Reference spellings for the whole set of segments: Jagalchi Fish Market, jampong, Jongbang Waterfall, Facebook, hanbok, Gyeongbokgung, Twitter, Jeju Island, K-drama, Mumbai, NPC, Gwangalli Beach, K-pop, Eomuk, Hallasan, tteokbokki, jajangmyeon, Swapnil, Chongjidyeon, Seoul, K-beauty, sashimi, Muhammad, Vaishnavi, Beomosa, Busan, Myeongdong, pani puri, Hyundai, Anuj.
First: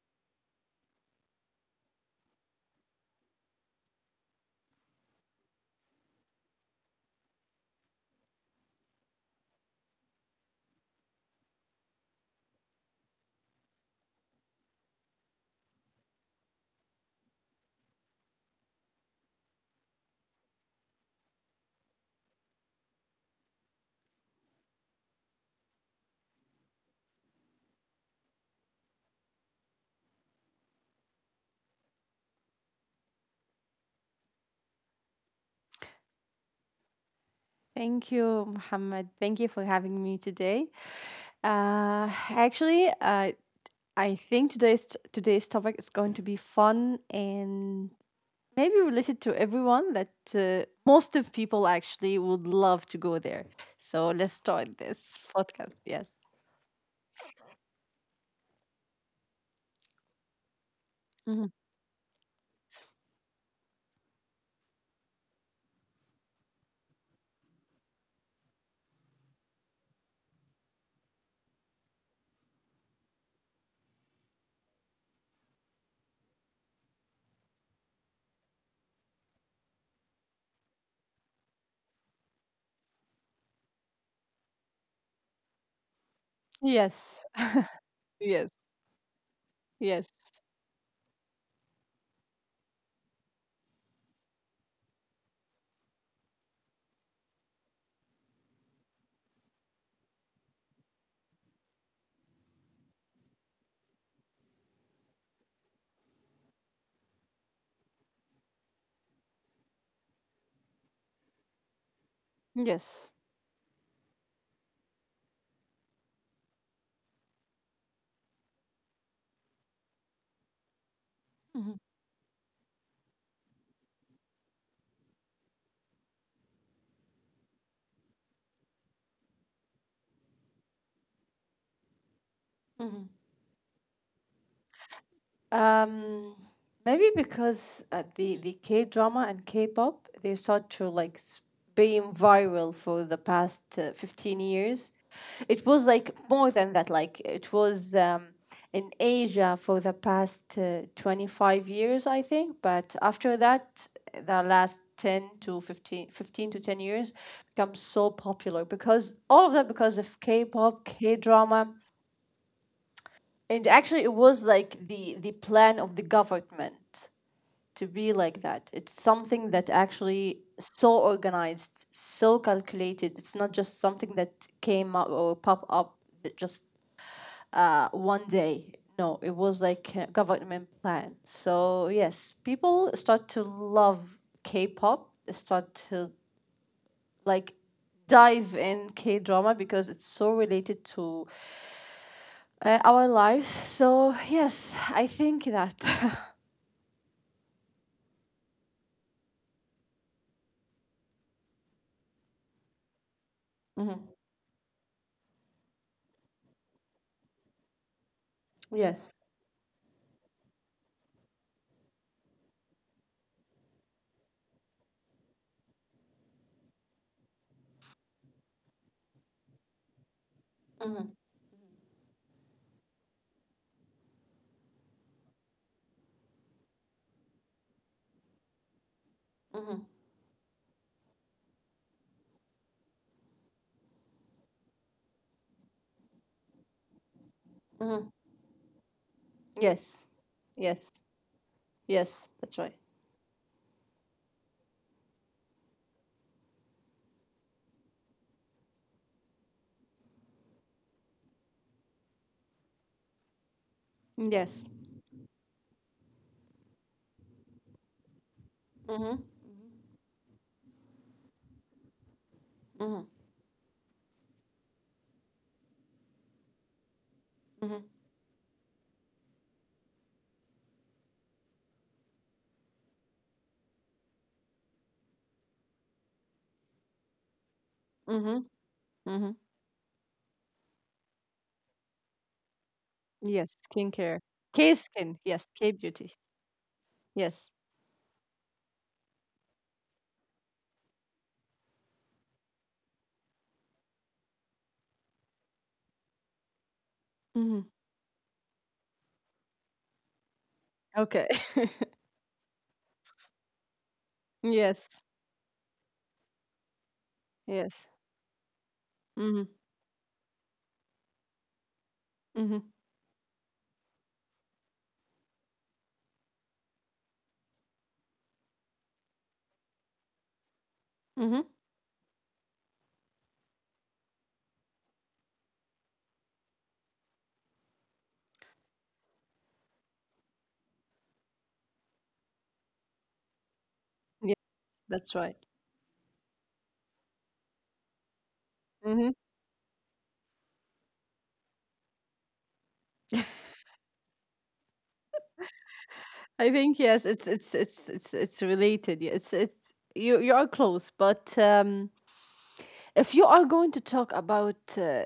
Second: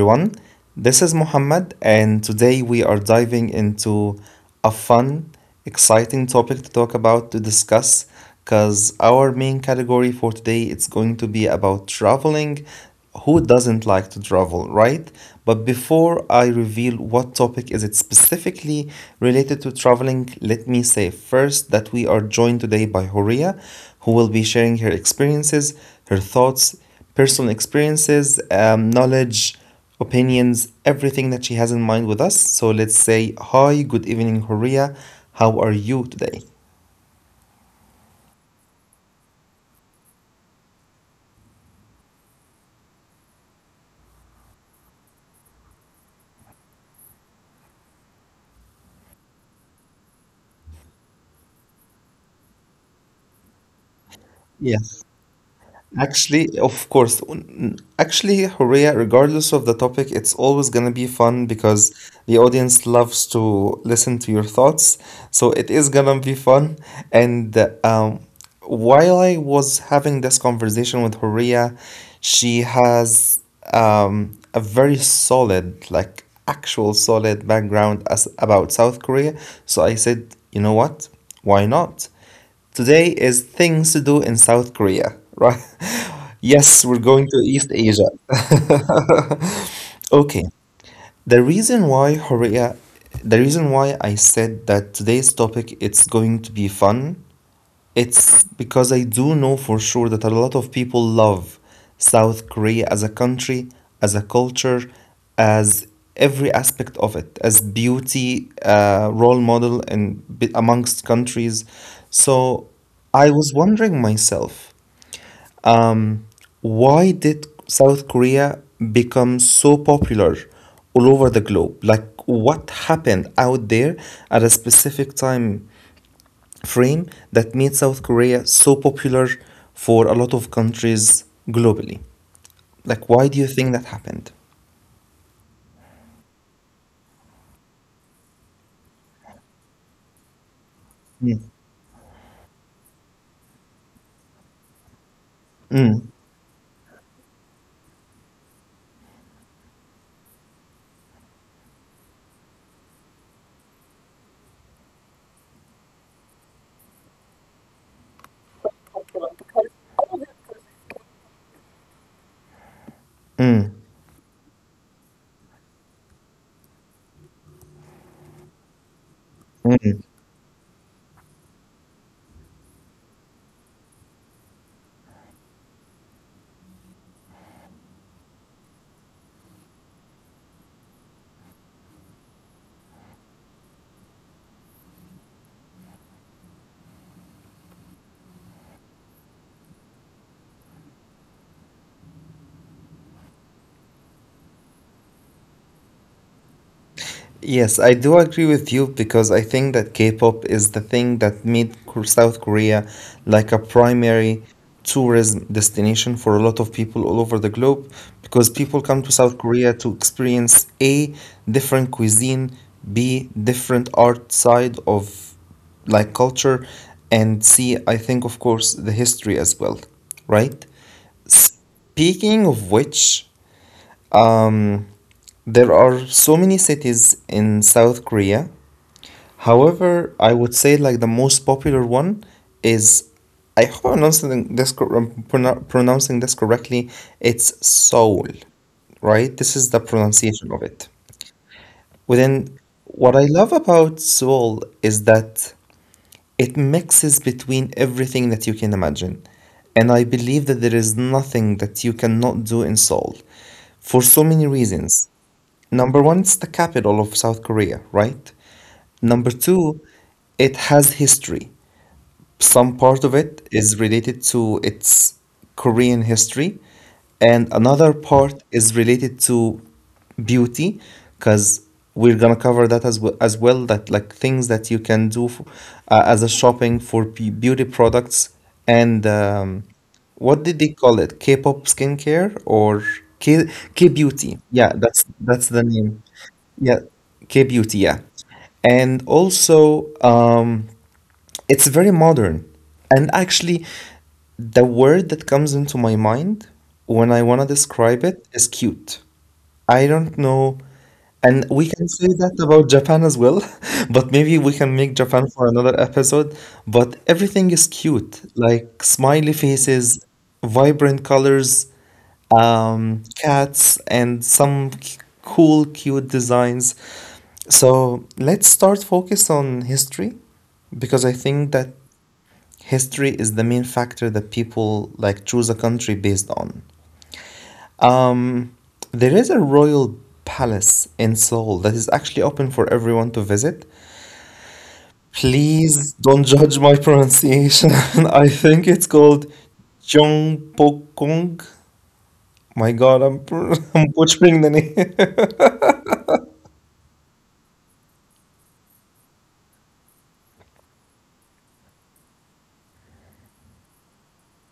everyone. This is Muhammad, and today we are diving into a fun, exciting topic to talk about, to discuss, because our main category for today it's going to be about traveling. Who doesn't like to travel, right? But before I reveal what topic is it specifically related to traveling, let me say first that we are joined today by Horia, who will be sharing her experiences, her thoughts, personal experiences, knowledge, opinions, everything that she has in mind with us. So let's say, Hi, good evening, Horia. How are you today? Thank you, Muhammad. Thank you for having me today. Uh, Actually, I think today's topic is going to be fun and maybe related to everyone that most of people actually would love to go there. So let's start this Yes. podcast. Yes. Actually, of course, actually, Horea, regardless of the topic, it's always going to Mhm. be fun because the audience loves to listen to your thoughts. So it is going to be fun. And um, while I was having this conversation with Horea, she has a very solid, like actual solid background as about South Korea. So I said, you know what? Why not? Today is things to do in South Korea, right? Yes. Yes, we're going to East Yes. Asia. Yes. Okay. The reason why Korea, the reason why I said that today's topic it's going to be fun it's because I do know for sure that a lot of people love South Korea as a country, as a culture, as every aspect of it, as beauty, role model, and amongst countries. So Yes. I was wondering myself, um, why did South Korea become so popular all over the Mhm. globe? Like, what happened out there at a specific time frame that made South Korea so popular for a lot of countries globally? Mhm. Like, why do you think that happened? Um, Maybe because the K drama and K-pop they start to like Mm, being viral for the past 15 years. It was like mm, more than that. Like it was in Asia for the past 25 years, I think. But after that, the last 10 to 15, 15 to 10 years become so popular because all of that, because of k-pop k-drama. And actually, mm, it was like the plan of the government to be like that. It's something that mm. actually so organized, so calculated. It's not just something that came up or pop up that just one day. No, it was like a government plan. So yes, people start to love K-pop. Start to like dive in K drama because it's so related to our lives. So, yes, I think that. Yes, I do agree with you because I think that K-pop is the thing that made South Korea like a Hmm. primary tourism destination for a lot of people all over the globe, because people Yes. come to South Korea to experience A, different cuisine, B, different art side of like culture, and C, I think of course the history as well, right? Speaking of which, um, there are so many cities in South Korea. However, I would say like the most popular one is, I hope I'm pronouncing this pronouncing this correctly, it's Hmm. soul, right? This Yes. is the Yes. pronunciation of it. Yes. That's right. Within, what I love about soul is that it mixes between everything that you can imagine. And I believe that there is nothing that you cannot do in Seoul for Yes. so many reasons. Number one, it's the capital of South Korea, right? Hmm. Number two, it has history. Some part of it is related to its Korean history, Hmm. and another part is related to beauty, because we're gonna cover that as well that like things that you can do f as a shopping for beauty Hmm. products, Hmm. and what did they call it? K-pop skincare, or Yes. K Skincare. K K-beauty? Yeah, skin. Yes. that's K that's the beauty. name. Yeah, Yes. K-beauty. Yeah, and also it's very modern. And actually, the word that comes into my mind when Hmm. I want to describe it is cute. I don't know. Okay. And we can say that about Japan as well, but maybe we Yes. can make Japan for another episode. But everything Yes. is cute, like Hmm. smiley faces, vibrant colors, Hmm. Cats, and some cool, cute designs. So let's start focus on history, Hmm. because I think that history is the main factor that people like choose a country based on. Um, there is a royal palace in Seoul that is actually open for everyone to visit. Yes. That's right. Please don't judge my pronunciation. I Hmm. think it's called Gyeongbokgung. My God, I'm butchering the name. I think yes. It's related. Yeah, it's you are close, but. If you are going to talk about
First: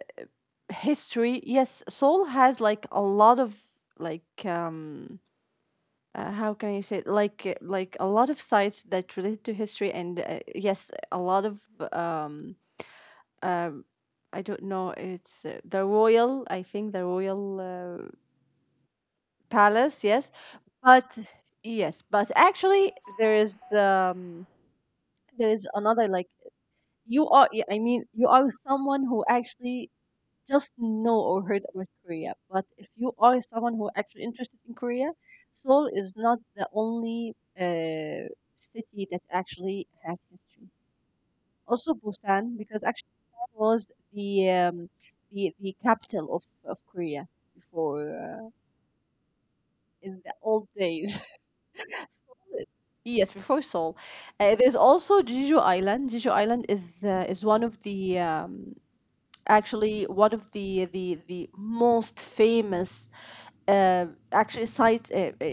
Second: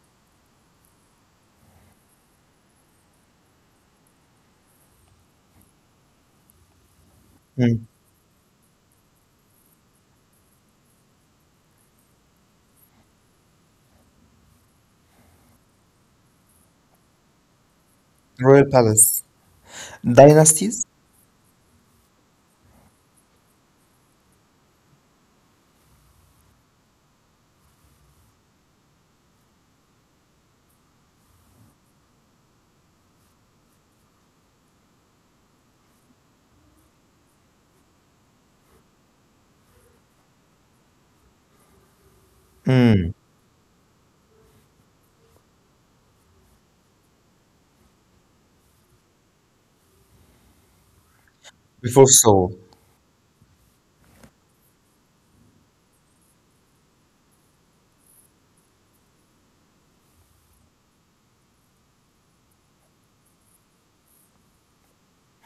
history, yes, Seoul has like a lot of like um how can I say it? Hmm. A lot of sites that relate to history, and yes, a lot of um I don't know. It's the royal I think the royal Royal palace. palace. Yes, Dynasties. but yes, but actually, there is um there is another. I mean, you are someone who actually just know or heard about Korea. But if you are someone who actually interested in Korea, Seoul is not the only city that actually has history. Also Busan, because actually Busan was the capital of Korea before in the old days. Before Seoul. Yes, before Seoul. There's also Jeju Island. Jeju Island is one of the actually one of the most famous uh, actually site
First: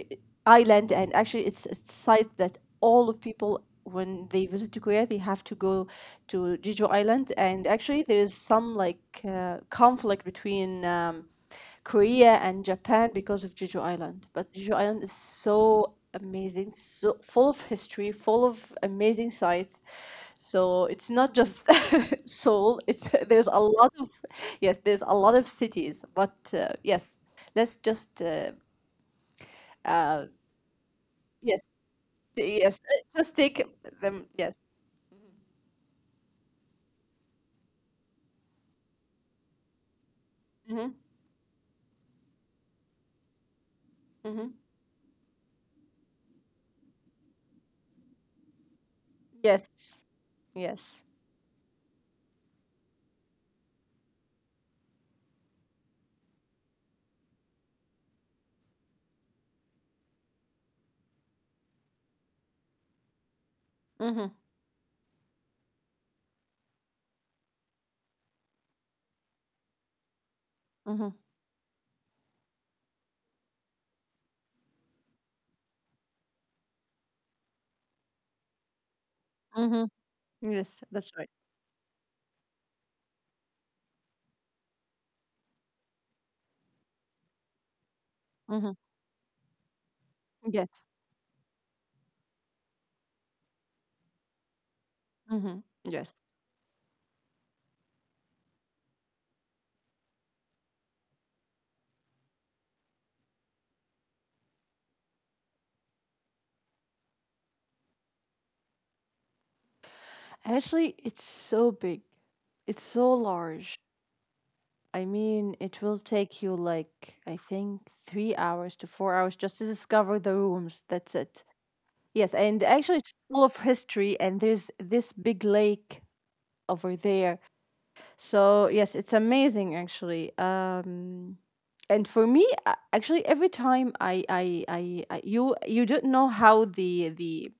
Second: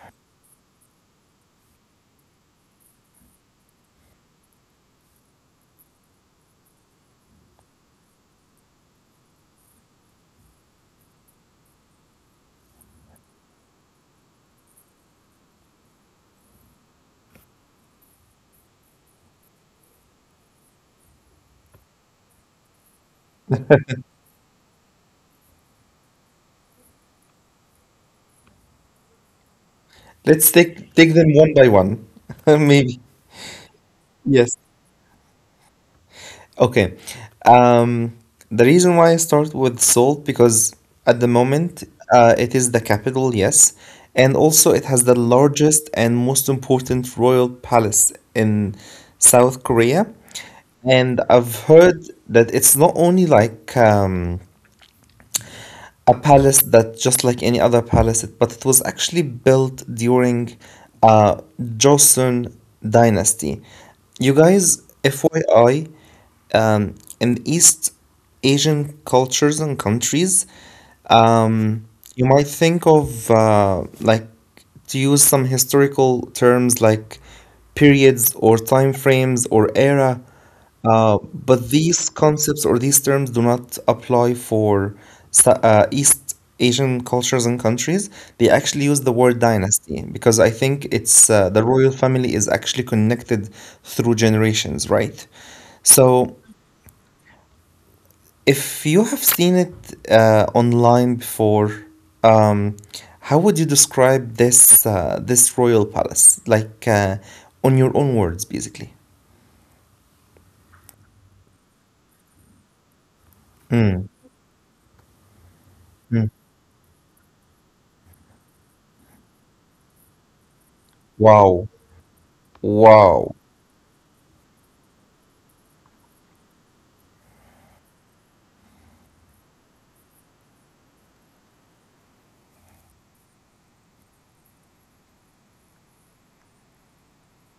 island and actually it's a site that all of people when they visit to Korea they have to go to Jeju island. And actually there is some, like, conflict between Korea and Japan because of Jeju Island. But Jeju Island is so amazing, so full of history, full of amazing sights. So it's not just Seoul. It's there's a lot of yes, there's a lot of cities. But yes, let's Let's take them one yes, by one. t- yes, Maybe. uh, just take them. Yes. Yes. Okay. Um, the reason why I start with Seoul, because Hmm. at the moment it is the capital, yes, and Hmm. also it has the largest and most important royal palace in South Yes. Korea. Yes. And I've heard that it's not only like a palace that just like any other palace, but it was actually built during uh, Joseon dynasty. You Mm-hmm. guys, FYI, in East Asian cultures and countries, Mm-hmm. um, you might think of like to use some historical terms like periods or time frames or era, Mm-hmm. Yes, that's right. but these concepts or these terms do not apply for East Asian cultures and countries. They actually Mm-hmm. use the word dynasty, because I think Yes. it's the royal family is actually connected through generations, right? Mm-hmm. So Yes. if you have seen it online before, um, how would you describe this royal palace? Like, on your own words, basically. Actually, it's so big. It's so large. Mm, I mean, it will mm. take you, like, I think, 3 hours to 4 hours just to discover the rooms. That's it. Wow. Yes, and actually, it's Wow. full of history, and there's this big lake over there. So, yes, it's amazing, actually. And for me, actually, every time I you, don't know how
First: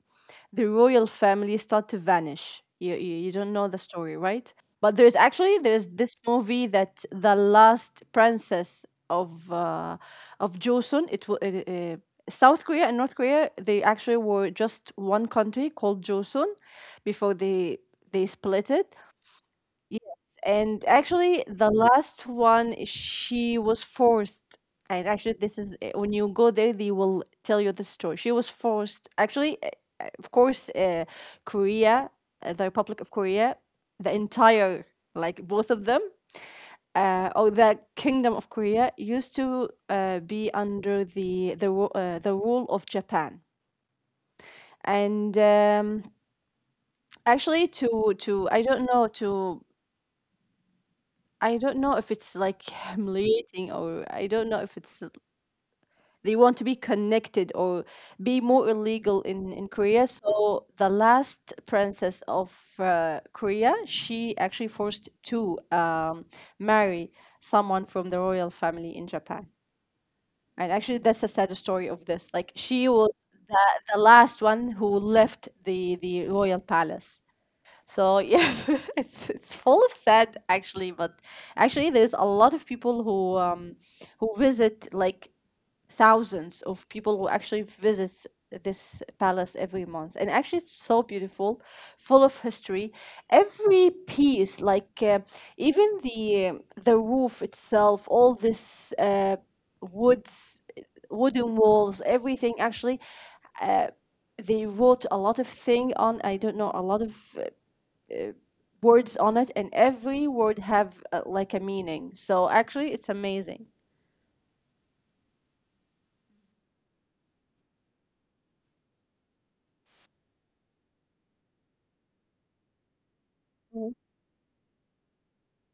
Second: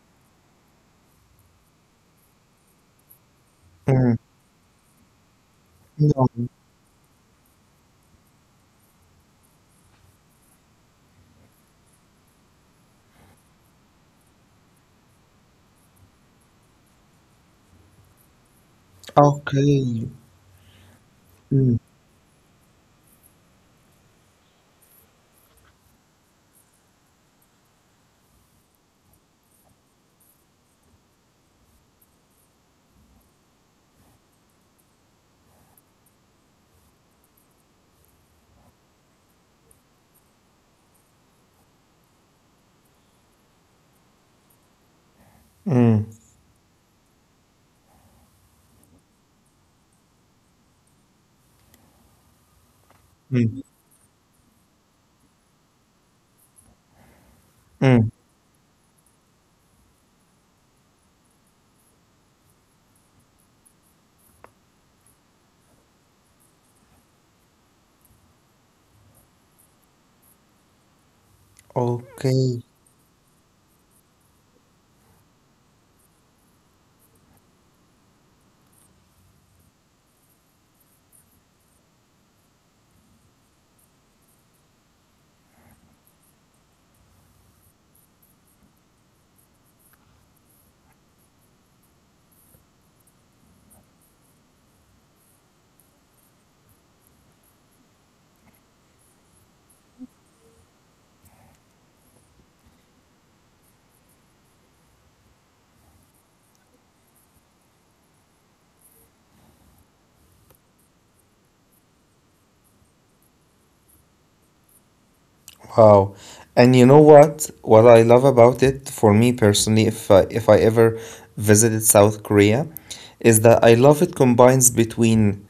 the royal family start to vanish. You don't know the story, Mm, right? But there's actually there's this no. movie that, the last princess of Joseon. It was uh, South Korea and North Korea. They actually were just one country called Joseon before they split it. Yes, Okay. and actually, the Mm, last one, she was forced. And actually, this is when you go there, they will tell you the story. She was forced, actually, of course, Korea, the Republic of Korea, the entire, like both of them, or the Kingdom of Korea used to be under the rule of Japan. And mm, actually, to I don't know to. I don't know if it's like humiliating, mm, or I don't know if it's they want to be connected or mm. be more illegal in Korea. So the last princess of Korea, she actually forced to marry someone from the royal family in Japan. And actually, that's the sad story of this. Like, she Okay. was the, the last one who left the royal palace. So yes, it's full of sad, actually, but actually there's a lot of people who visit, like, thousands of people who actually visits this palace every month. And actually, it's so beautiful, full of history. Every piece, like, even the roof itself, all this woods wooden walls, everything, actually, uh, they wrote a lot of thing on, I don't know, a lot of words on it, and every word have, like, a meaning. So actually, it's amazing. Wow. And you know what? What I love about it for me personally, if I ever visited South Korea, is that I love it combines between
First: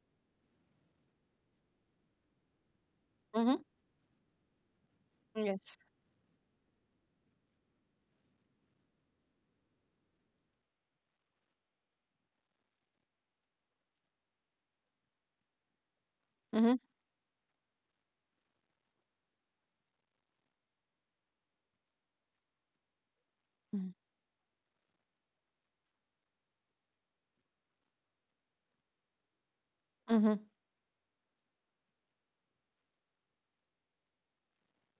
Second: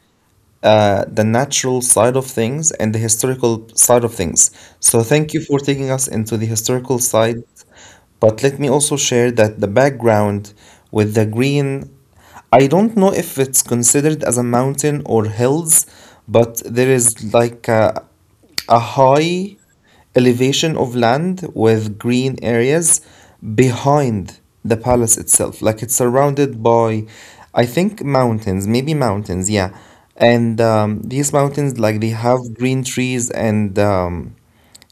the natural side of things and the historical Mm-hmm. side of things. So thank you for Yes. taking us into the historical side, but let me also share that the background with the green, I don't know if it's considered as a mountain or hills, but Mm-hmm. there is like a high elevation of land with green areas behind the palace itself. Like it's surrounded by, I think, mountains, maybe mountains, yeah. Mm-hmm. And these mountains, like they have green trees and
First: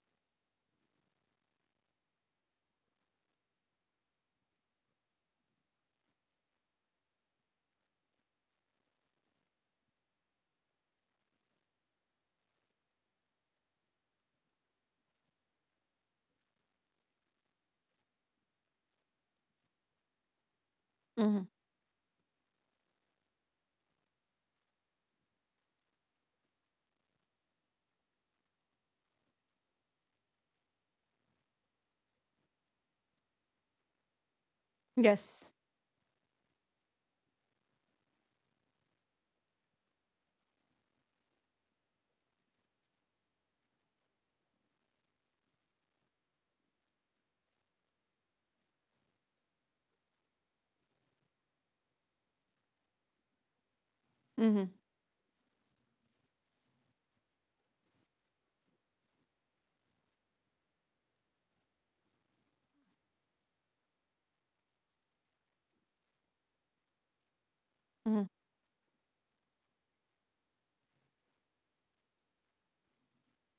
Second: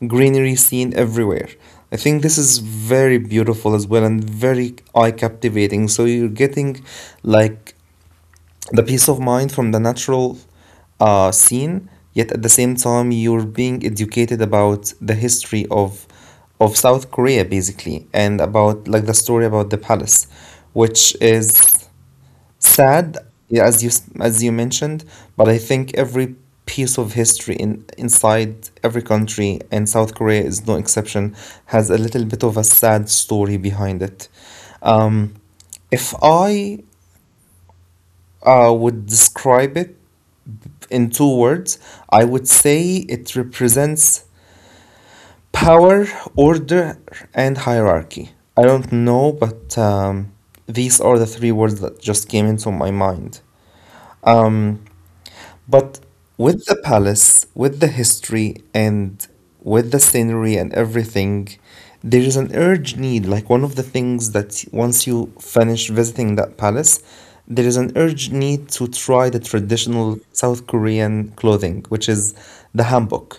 greenery seen everywhere. I think this is very beautiful as well and very eye captivating. So you're getting like the peace of mind from the natural scene, yet at the same time you're being educated about the history of South Korea basically, and about like the story about the palace, which Mm-hmm. is sad, yeah, as you mentioned. But I think every piece of history in inside every country, and South Korea is no exception, has a little bit of a sad story behind it. Yes. um, if I would describe it in two words, I would say it represents power, order, and hierarchy. I don't know, but these are the three words that just came into my mind. Mm-hmm. Mm. But with the palace, with the history, and with the scenery and everything, there is an urge need. Like one of the things that once you finish visiting that palace, there is an Mm-hmm. urge need to try the traditional South Korean clothing, which is the hanbok.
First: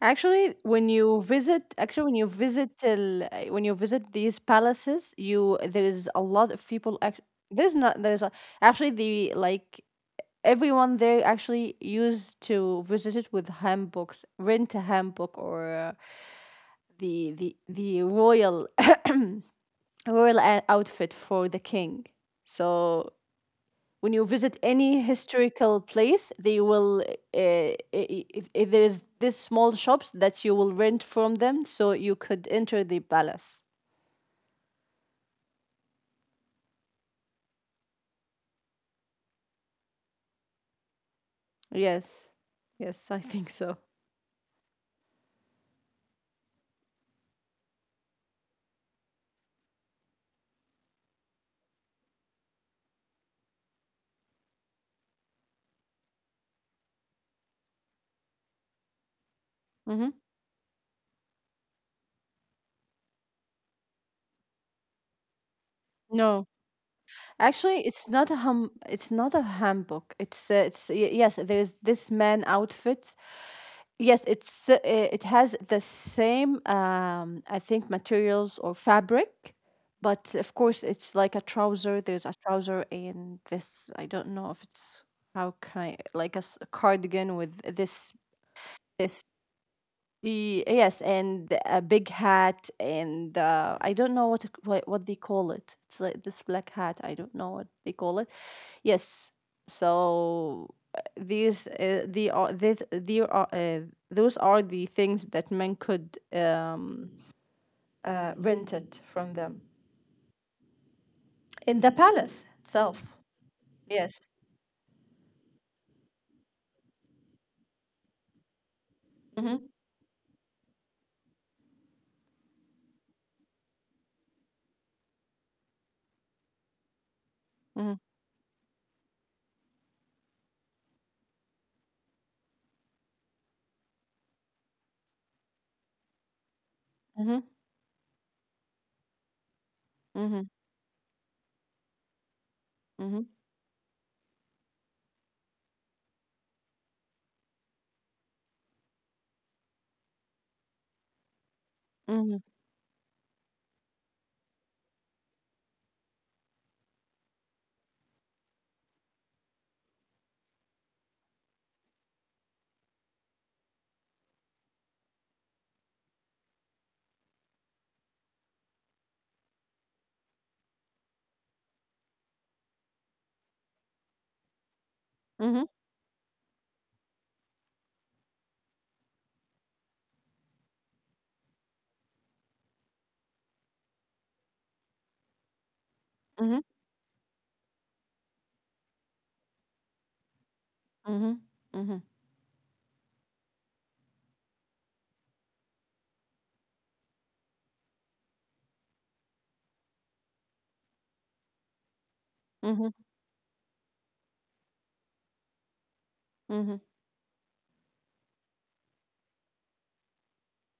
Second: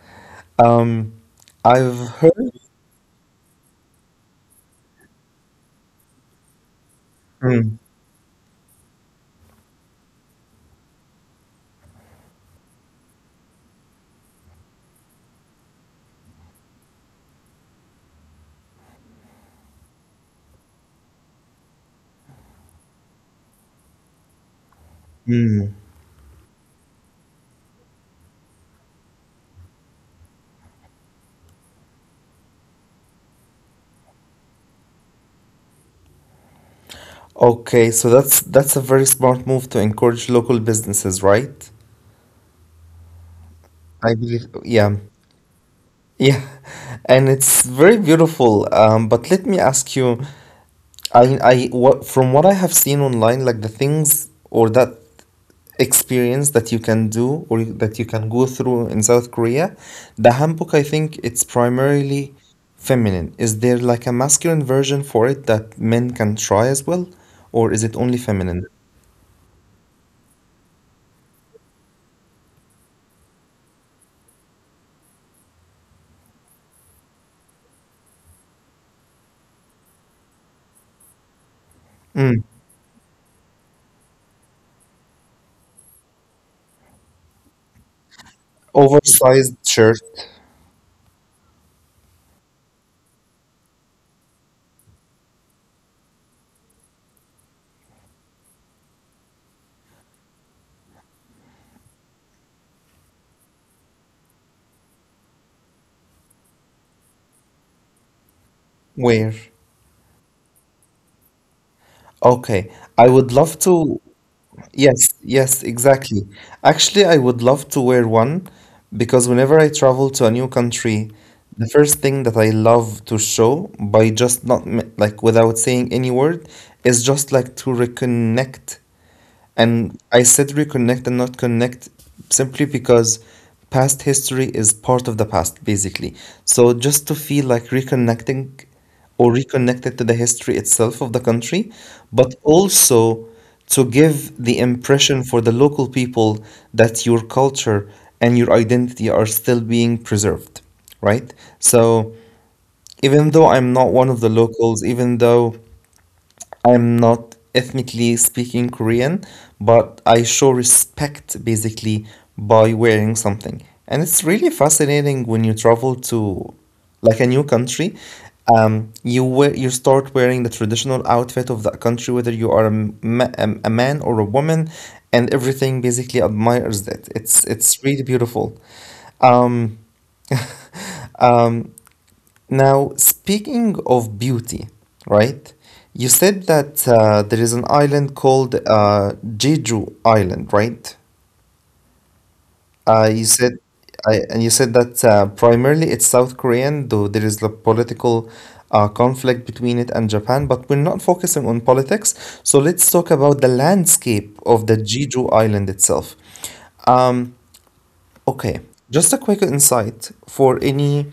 Actually, when Um, you visit, I've heard. When you visit these palaces, you there is a lot of people. Mm, There's not. Actually, the like, everyone there actually used to visit it with handbooks, rent a handbook, or the royal outfit for the king. So when you visit any mm. historical place, they will, if there is this small shops that you will rent from them, so you could enter the palace. Okay, so that's a very smart move to encourage local businesses, right? Yes, yes, I think so. I believe, yeah. Yeah, and it's very beautiful. But let me ask you, from what I have seen online, like the things or that experience that you can do or that you can go through in South Korea, the Hmm. hanbok, I think it's primarily feminine. Is there like a masculine version for it that men can try No, as well, or is it actually, only it's not feminine? a hum. It's not a handbook. Yes. There is this man outfit. Yes, it has the same, I think, materials or fabric, but of course it's like a trouser. Mm. There's a trouser in this, I don't know if it's, how can I, like, a cardigan with this Oversized this shirt. Yes, and a big hat, and I don't know what to what they call it. It's like this black hat. I don't know what they call it. Yes, so these the are this the are those are the things that men could rent it from Wear. them in the palace Okay, itself. I would love Yes. to. Yes, yes, exactly. Actually, I would love to wear one, Mhm. because whenever I travel to a new country, the first thing that I love to show, by just not like without saying any word, is just Mhm. like to reconnect, and I said reconnect and not connect simply because past history is part of the past, basically. So Mhm. just to feel like reconnecting or reconnected to Mhm. the history itself of the country, but also to give the impression for the local people that your culture and your identity are still being preserved, right? Mhm. So even though I'm not one of the locals, even though I'm not ethnically speaking Korean, but I show respect basically by wearing something. And it's really fascinating when you travel to like a new country. You wear, you start wearing the traditional outfit of that country, whether you are a man or a woman, and Mhm. everything basically admires that. It's really beautiful. Um, Now, speaking of beauty, right? You said Mhm. that there is an island called Jeju Island, right? Mhm. Mhm. You said, and you said that primarily it's South Korean, though there is the political conflict between it and Japan. But we're not focusing on politics, so Mhm. let's Mhm. talk about the landscape of the Jeju Island itself. Mhm. Um, Okay, just a quick insight for any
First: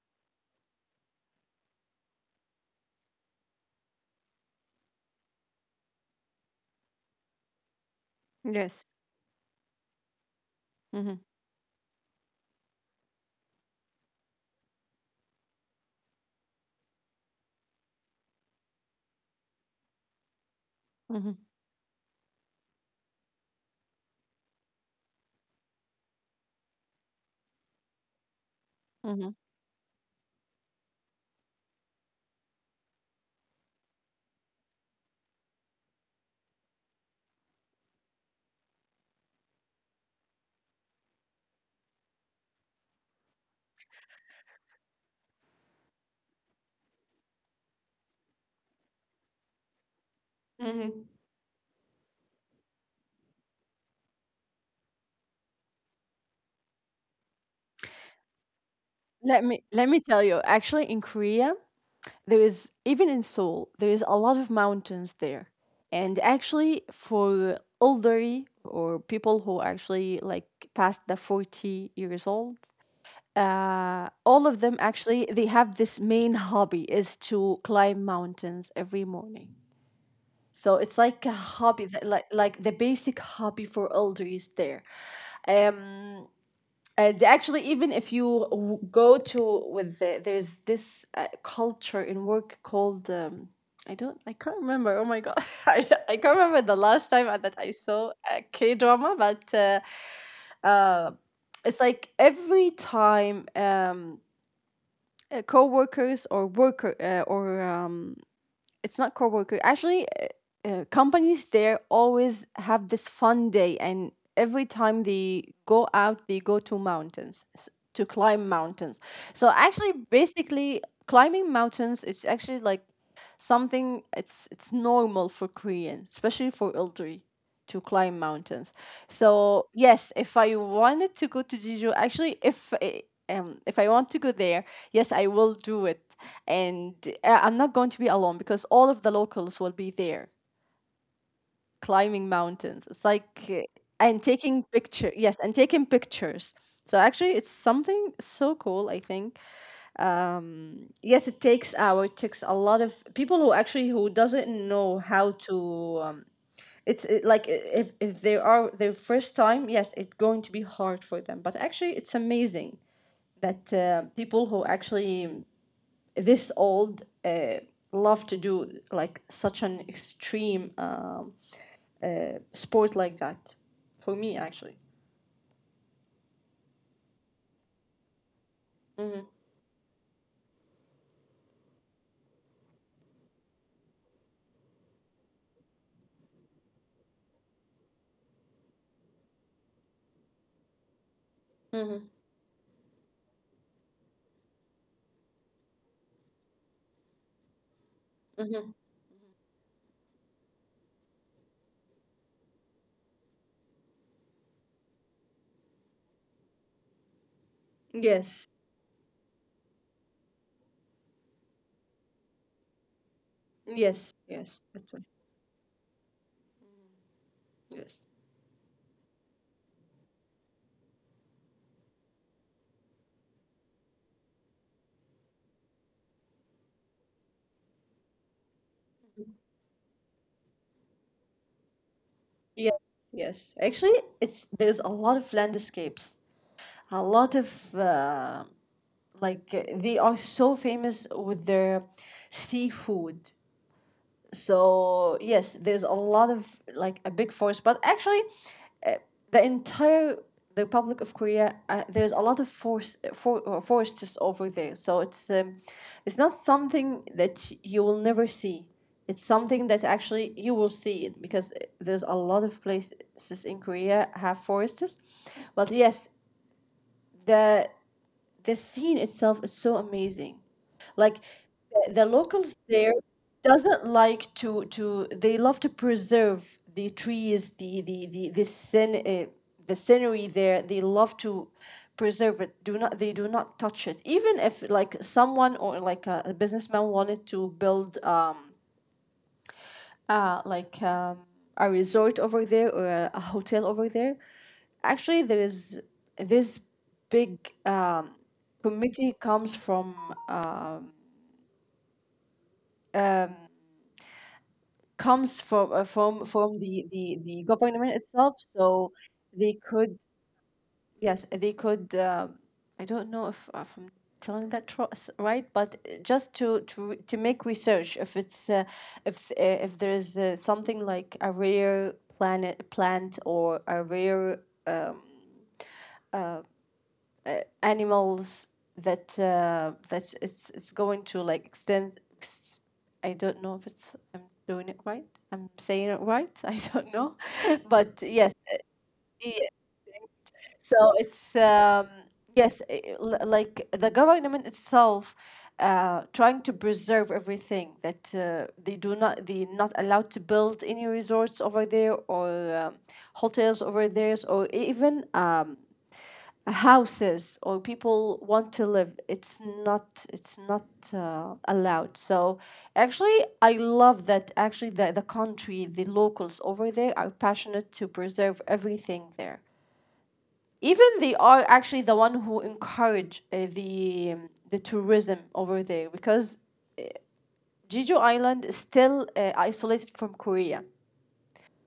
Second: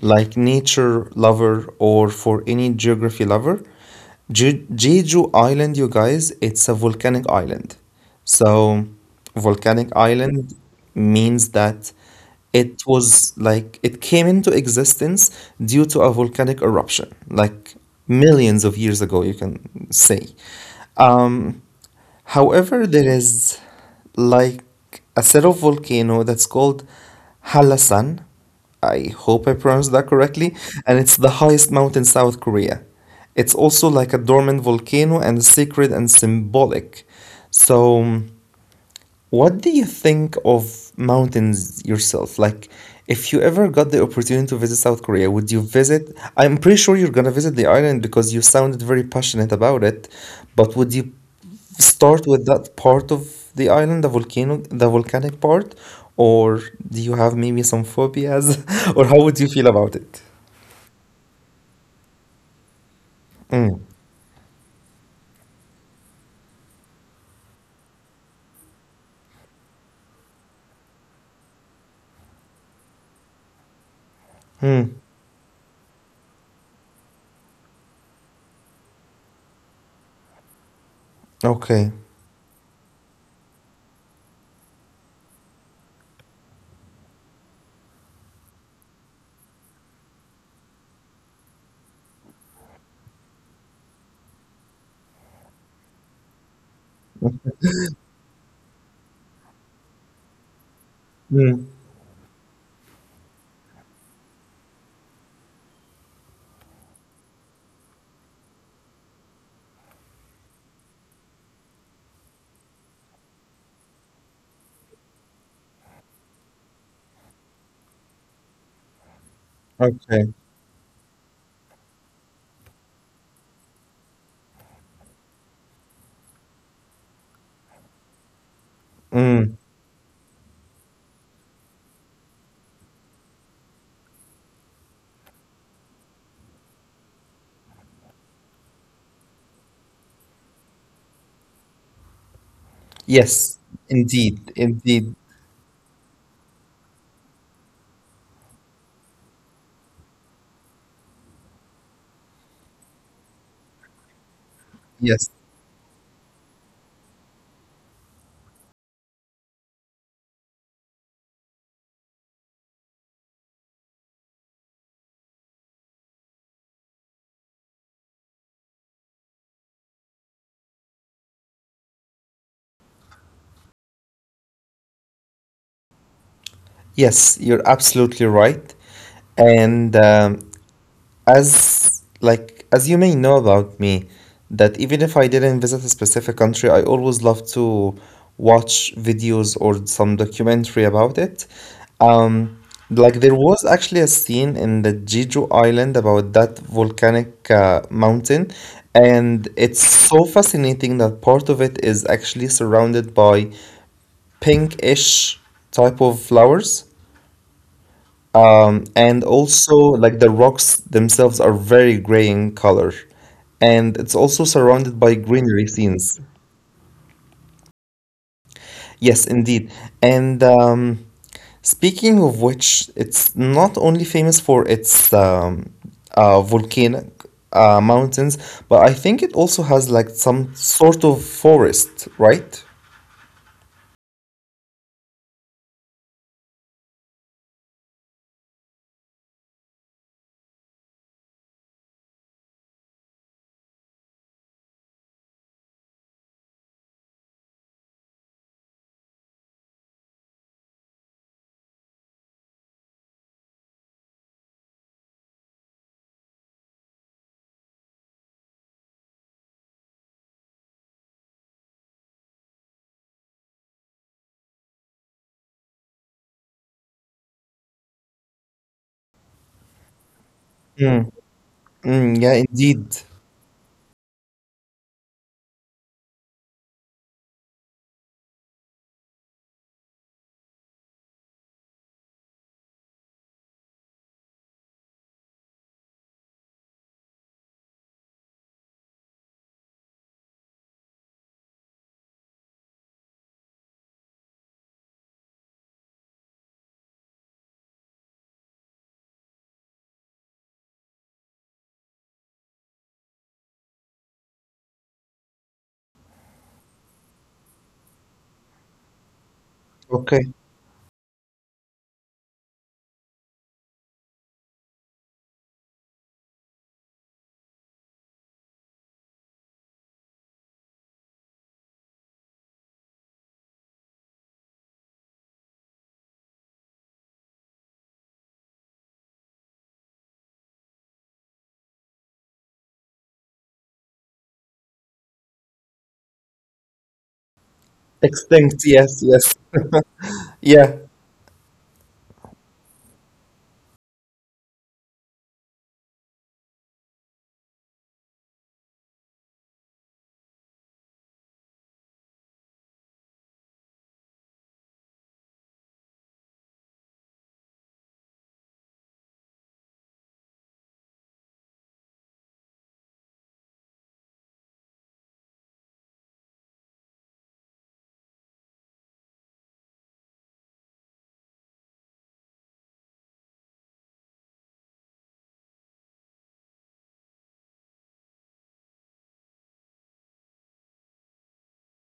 like nature lover or for any geography lover. Jeju Island, you guys, it's a volcanic island. So, Yes. volcanic island Mhm. means that it was like it came into existence due to a volcanic eruption, like millions of years ago, you can say. Mhm. Um, However, there is like a set of volcano that's called Hallasan. I Mhm. hope I pronounced that correctly, and it's the highest mountain in South Korea. It's also like a dormant volcano and sacred and symbolic. So, what do you think of mountains yourself? Like, if you ever got the opportunity to visit South Korea, would you visit? I'm pretty sure you're gonna visit the island because you sounded very passionate about it, but would you Mhm. start with that part of the island, the volcano, the volcanic part, or do you have maybe some phobias, or how would you Let feel me about let me it? tell you, actually, in Korea, there is, even in Seoul, Mm. there is a lot of mountains there. And actually, for elderly or people who actually, like, past the 40 years old, all of them Mm. actually, they have this main hobby is to climb mountains every morning. So it's like a hobby Okay. that, like, the basic hobby for elderly is there. Um And actually, even if you go to with the, there's this culture in work called, I don't, I can't remember. Oh my god, I can't remember the last time that I saw a K drama, but Mm. it's like every time, co-workers or worker, or, it's not coworker. Actually, companies there always have this fun day, and every time they go out, they go to mountains, to climb mountains. So actually, Okay. basically, climbing mountains is actually, like, something, it's normal for koreans, especially for elderly, to climb mountains. Mm. So yes, if I wanted to go to Jeju, actually, if I want to go there, yes, I will do it, and I'm not going to be alone because all of the locals will be there climbing mountains. It's like, Yes, and indeed, taking indeed. picture. Yes, and taking pictures. So actually, it's something so cool. I think, yes, it takes hour. It takes a lot of people who doesn't know Yes, how to, um, it's like, if they are their first time, yes, it's going to be hard for them, but actually it's amazing that people who actually this old love to do, like, such an extreme sport like that, for me actually. yes, you're absolutely right. And As you may know about me, that even if I didn't visit a specific country, I always love to watch videos or some documentary about it. Um, like there was actually a scene in the Jeju Island about that volcanic mountain, Mm-hmm. and it's so fascinating that part of it is actually surrounded by pinkish type of flowers. Yes. And also, like the rocks themselves are very gray in color. And Yes. it's also Yes. That's right. surrounded by greenery scenes. Yes. Yes, indeed. And Speaking of which, it's not only famous for its volcanic mountains, but I think it also has like some sort of forest, right? Yes. Yes, actually it's there's a lot of landscapes, a lot of, they are so famous with their seafood. So yes, there's a lot of, like, a big forest. But actually, the entire the republic of korea, there's a lot of forests over there, so it's, it's not something that you will never see, it's something that actually you will see it because there's a lot of places in korea have forests. But yes, the the scene itself is so amazing. Mm, Like, the mm, yeah, locals indeed. there doesn't like to, they love to preserve the trees, the scenery there. They love to preserve it. Do not they do not touch it. Even if someone or like a businessman wanted to build uh like um a resort over there or a hotel over there, actually there is this big um committee comes from the the government itself, so they could. Okay. Yes, they could, I don't know if I'm telling that right, but just to make research if it's if there is something like a rare planet plant or a rare animals that that it's going to like extend. I don't know if it's I'm doing it right. I'm saying it right. I don't know, but yes, Extinct, yes, yes. yeah. Yeah. So it's yes, like the government itself. Trying to preserve everything that they not allowed to build any resorts over there or um hotels over there or even houses or people want to live. It's not allowed, so actually I love that. Actually, the country, the locals over there are passionate to preserve everything there. Even they are actually the one who encourage the tourism over there, because Jeju Island is still isolated from Korea,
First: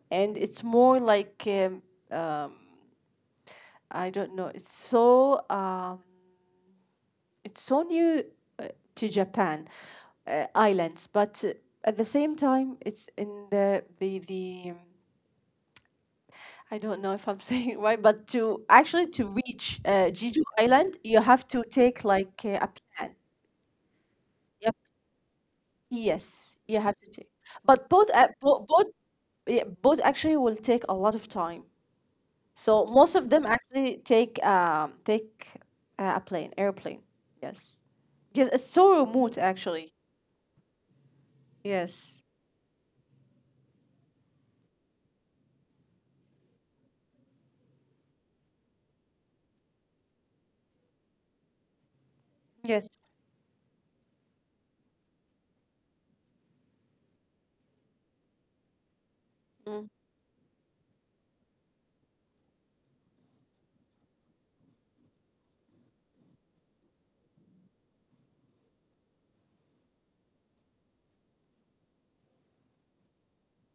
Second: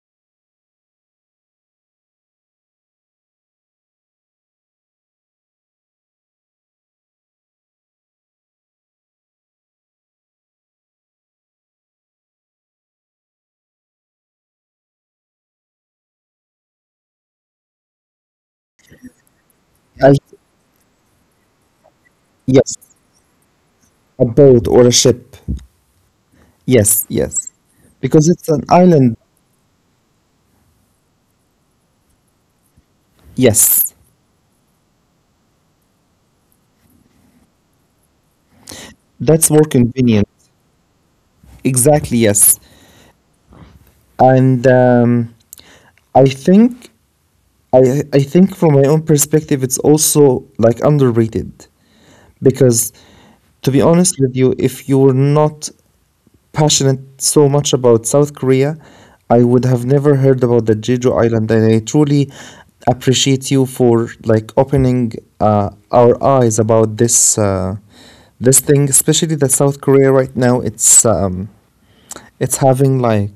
and it's more like I don't know, it's so new uh, to Japan islands, but at the same time, it's in the the. I don't know if I'm saying it right, but to actually to reach I, Jeju Island, you have to take like a yes, plan. a boat Yep. or a ship. Yes, you Yes, have to take. yes. But both, Because it's an both, island. yeah, both actually will take a lot of time. So most of them Yes. actually take a plane, airplane. Yes. Yes, it's so remote That's more actually. convenient. Yes. Exactly, yes. And I think I think from my own perspective it's also like underrated Yes. because to be honest with you, if you were not passionate so much about South Korea. I would Mm, have never heard about the Jeju Island, and I truly appreciate you for like opening our eyes about this this thing, especially that South Korea right now. It's having like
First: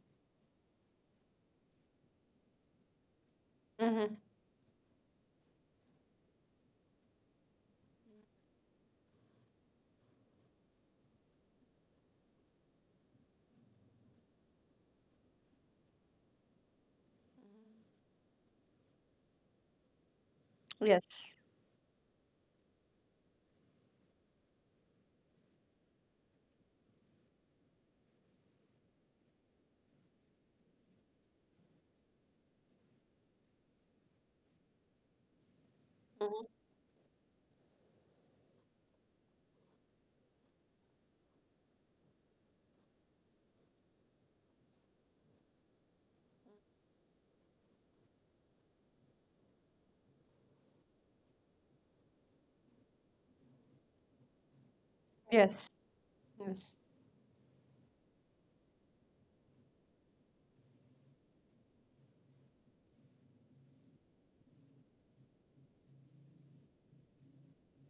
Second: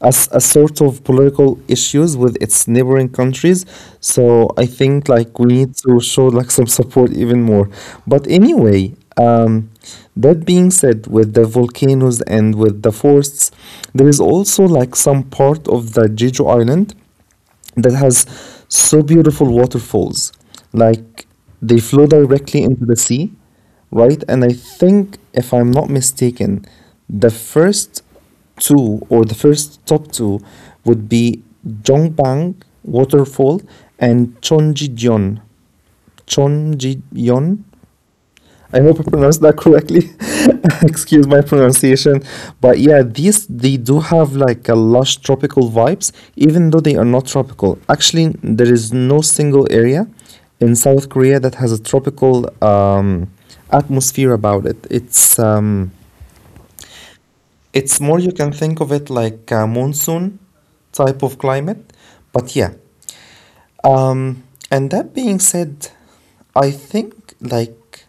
as a sort of political issues with its neighboring countries. mhm, So I think like we need to show like some support even more. But anyway, that being said, with the volcanoes and with the forests, there is also like some part of the Jeju Island that has so beautiful waterfalls. Like yes. they flow directly into the sea, right? And I think, if I'm not mistaken, the first two or the first top two would be Jongbang Waterfall and Chongjidyeon. Mhm, Chongjidyeon I hope I pronounced that correctly. Excuse my pronunciation. But yeah, these they do have like a lush tropical vibes, even though they are not tropical. Actually, there is no single area in South Korea that has a tropical atmosphere about it. Yes. Yes. It's more you can think of it like a monsoon type of climate. But yeah, um, and that being said, I think like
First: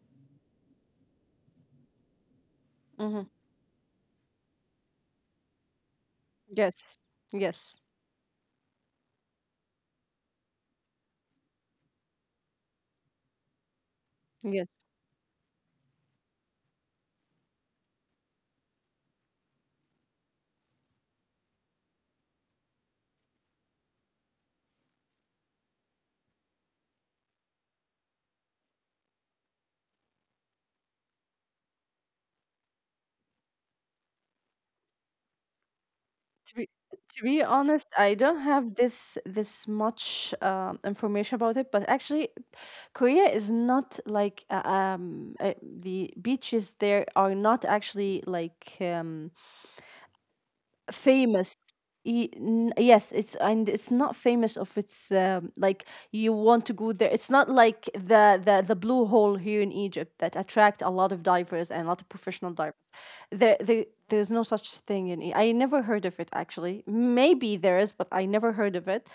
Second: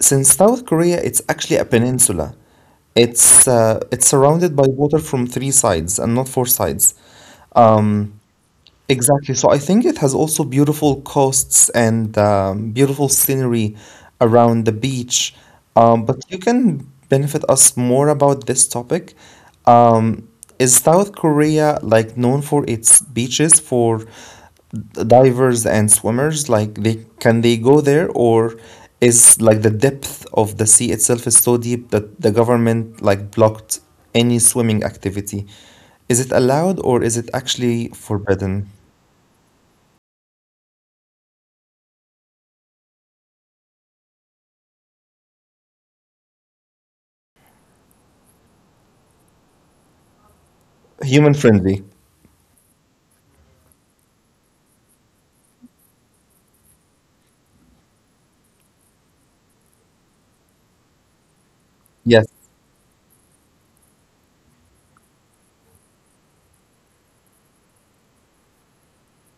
Since South Korea, it's actually a peninsula. Mhm, It's surrounded by water from three sides and not four sides. yes. Yes. Um, Exactly. So I think it has also beautiful coasts and beautiful scenery around Yes. the beach. But you can benefit us more about this topic. Um, is South Korea like known for its beaches for divers and swimmers? Like they can they go there or is like the depth of the sea itself is so deep that the government like blocked any swimming activity? Is it To be, allowed or is it to be actually honest, I don't forbidden? have this much information about it, but actually, Korea is not like the beaches there are not actually like Human frenzy. famous. Yes, it's not famous of it's like you want to go there. It's not like the the blue hole here in Egypt that attract a lot of divers and a Yes, lot of professional divers. There, there's no such thing in I never heard of it actually. Maybe there is, but I never heard of it.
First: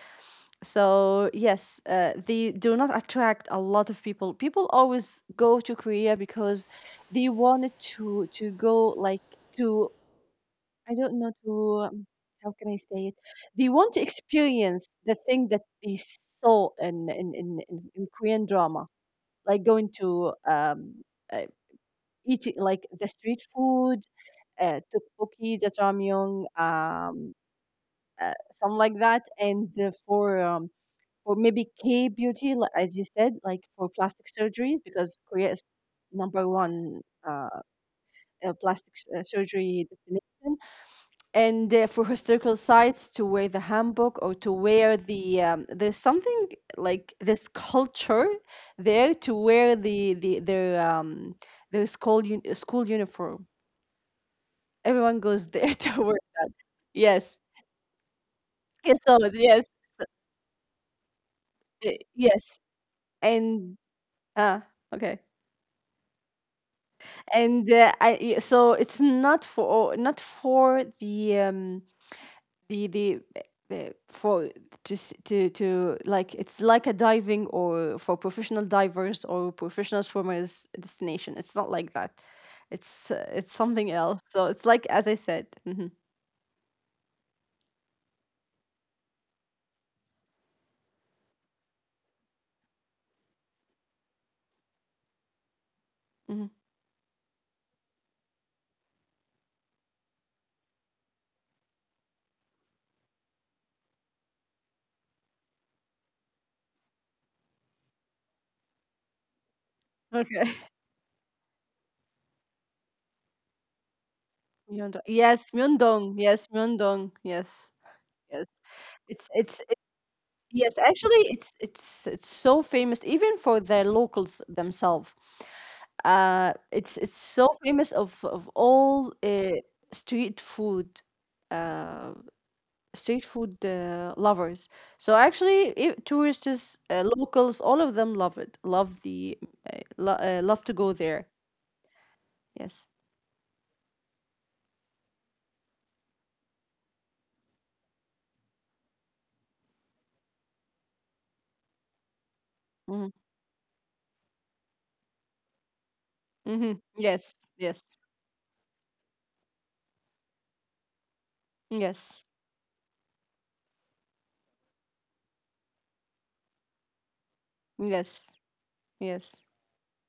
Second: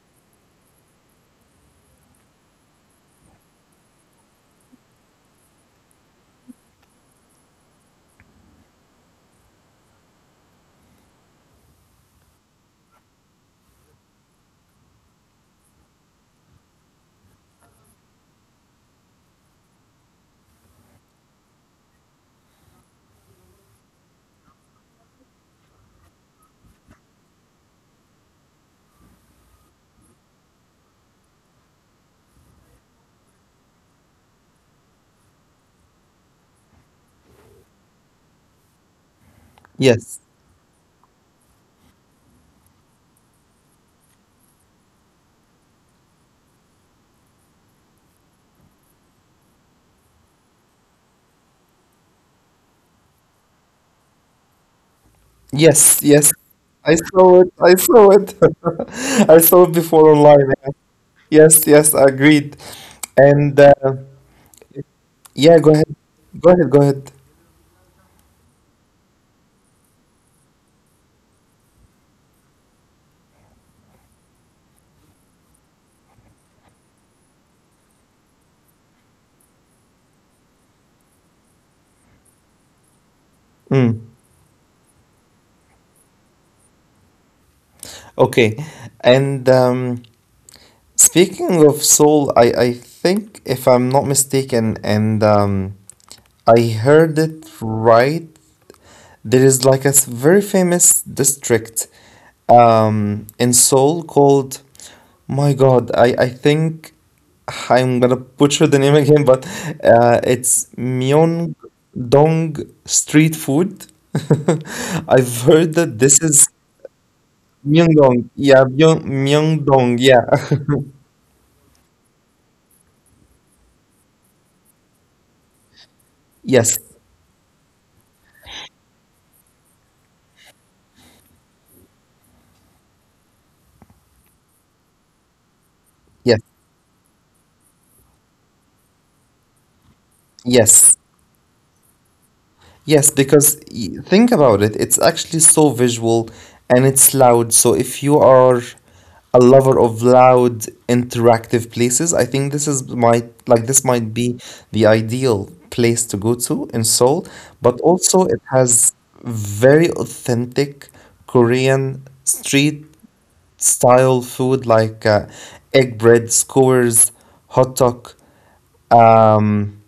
So yes, they do not attract a lot of people. People always go to Korea because they wanted to go like to, I don't know, to how can I say it. They want to experience the thing that they saw in in Korean drama, like going to uh, eating like the street food, tteokbokki, jajangmyeon, something like that, and for maybe K beauty, as you said, like for plastic surgeries because Korea is number one uh, plastic surgery yes, destination, and for historical sites to wear the handbook, or to wear the there's something like this culture there, to wear the their school uniform. Everyone goes there to yes, wear. yes. I Yes. saw it. I saw it. Yes, so I yes, saw it before online. Yeah. Yes, yes, yes. agreed. And And ah, okay. Yeah, go ahead. Go ahead, go ahead. And yeah, so it's not for not for the the the for to s- to like it's like a diving, or for professional divers or professional swimmers destination. It's not like that. It's something Mm. else. So it's like as I said. Hmm. Okay. And Speaking of soul, I think if I'm not mistaken, and Hmm. I heard it right. There is like a very famous district in Seoul called, my God, I think I'm gonna butcher the name again, but Okay. it's Myeongdong Street Food. Myeongdong. Yes, I've heard that Myeongdong. this Yes, is Myeongdong. Yes. Myeongdong. Yes. Yeah, It's Myeongdong. Yeah. Yes, actually, it's it's so famous even for the locals themselves. Yes. It's so famous of all street food, uh, street food lovers. So actually, I Yes. tourists, locals, all of them love it. Love the lo love to go Yes. there. Yes. Yes, because think about it, it's actually so visual and it's loud. So if you are a lover of loud interactive places, I think Mm-hmm. This might be the ideal place to go Mm-hmm. to in Yes. Seoul, Yes. but also it has very authentic Yes. Korean street style food like egg bread, skewers, hot Yes. dog. Yes. Um,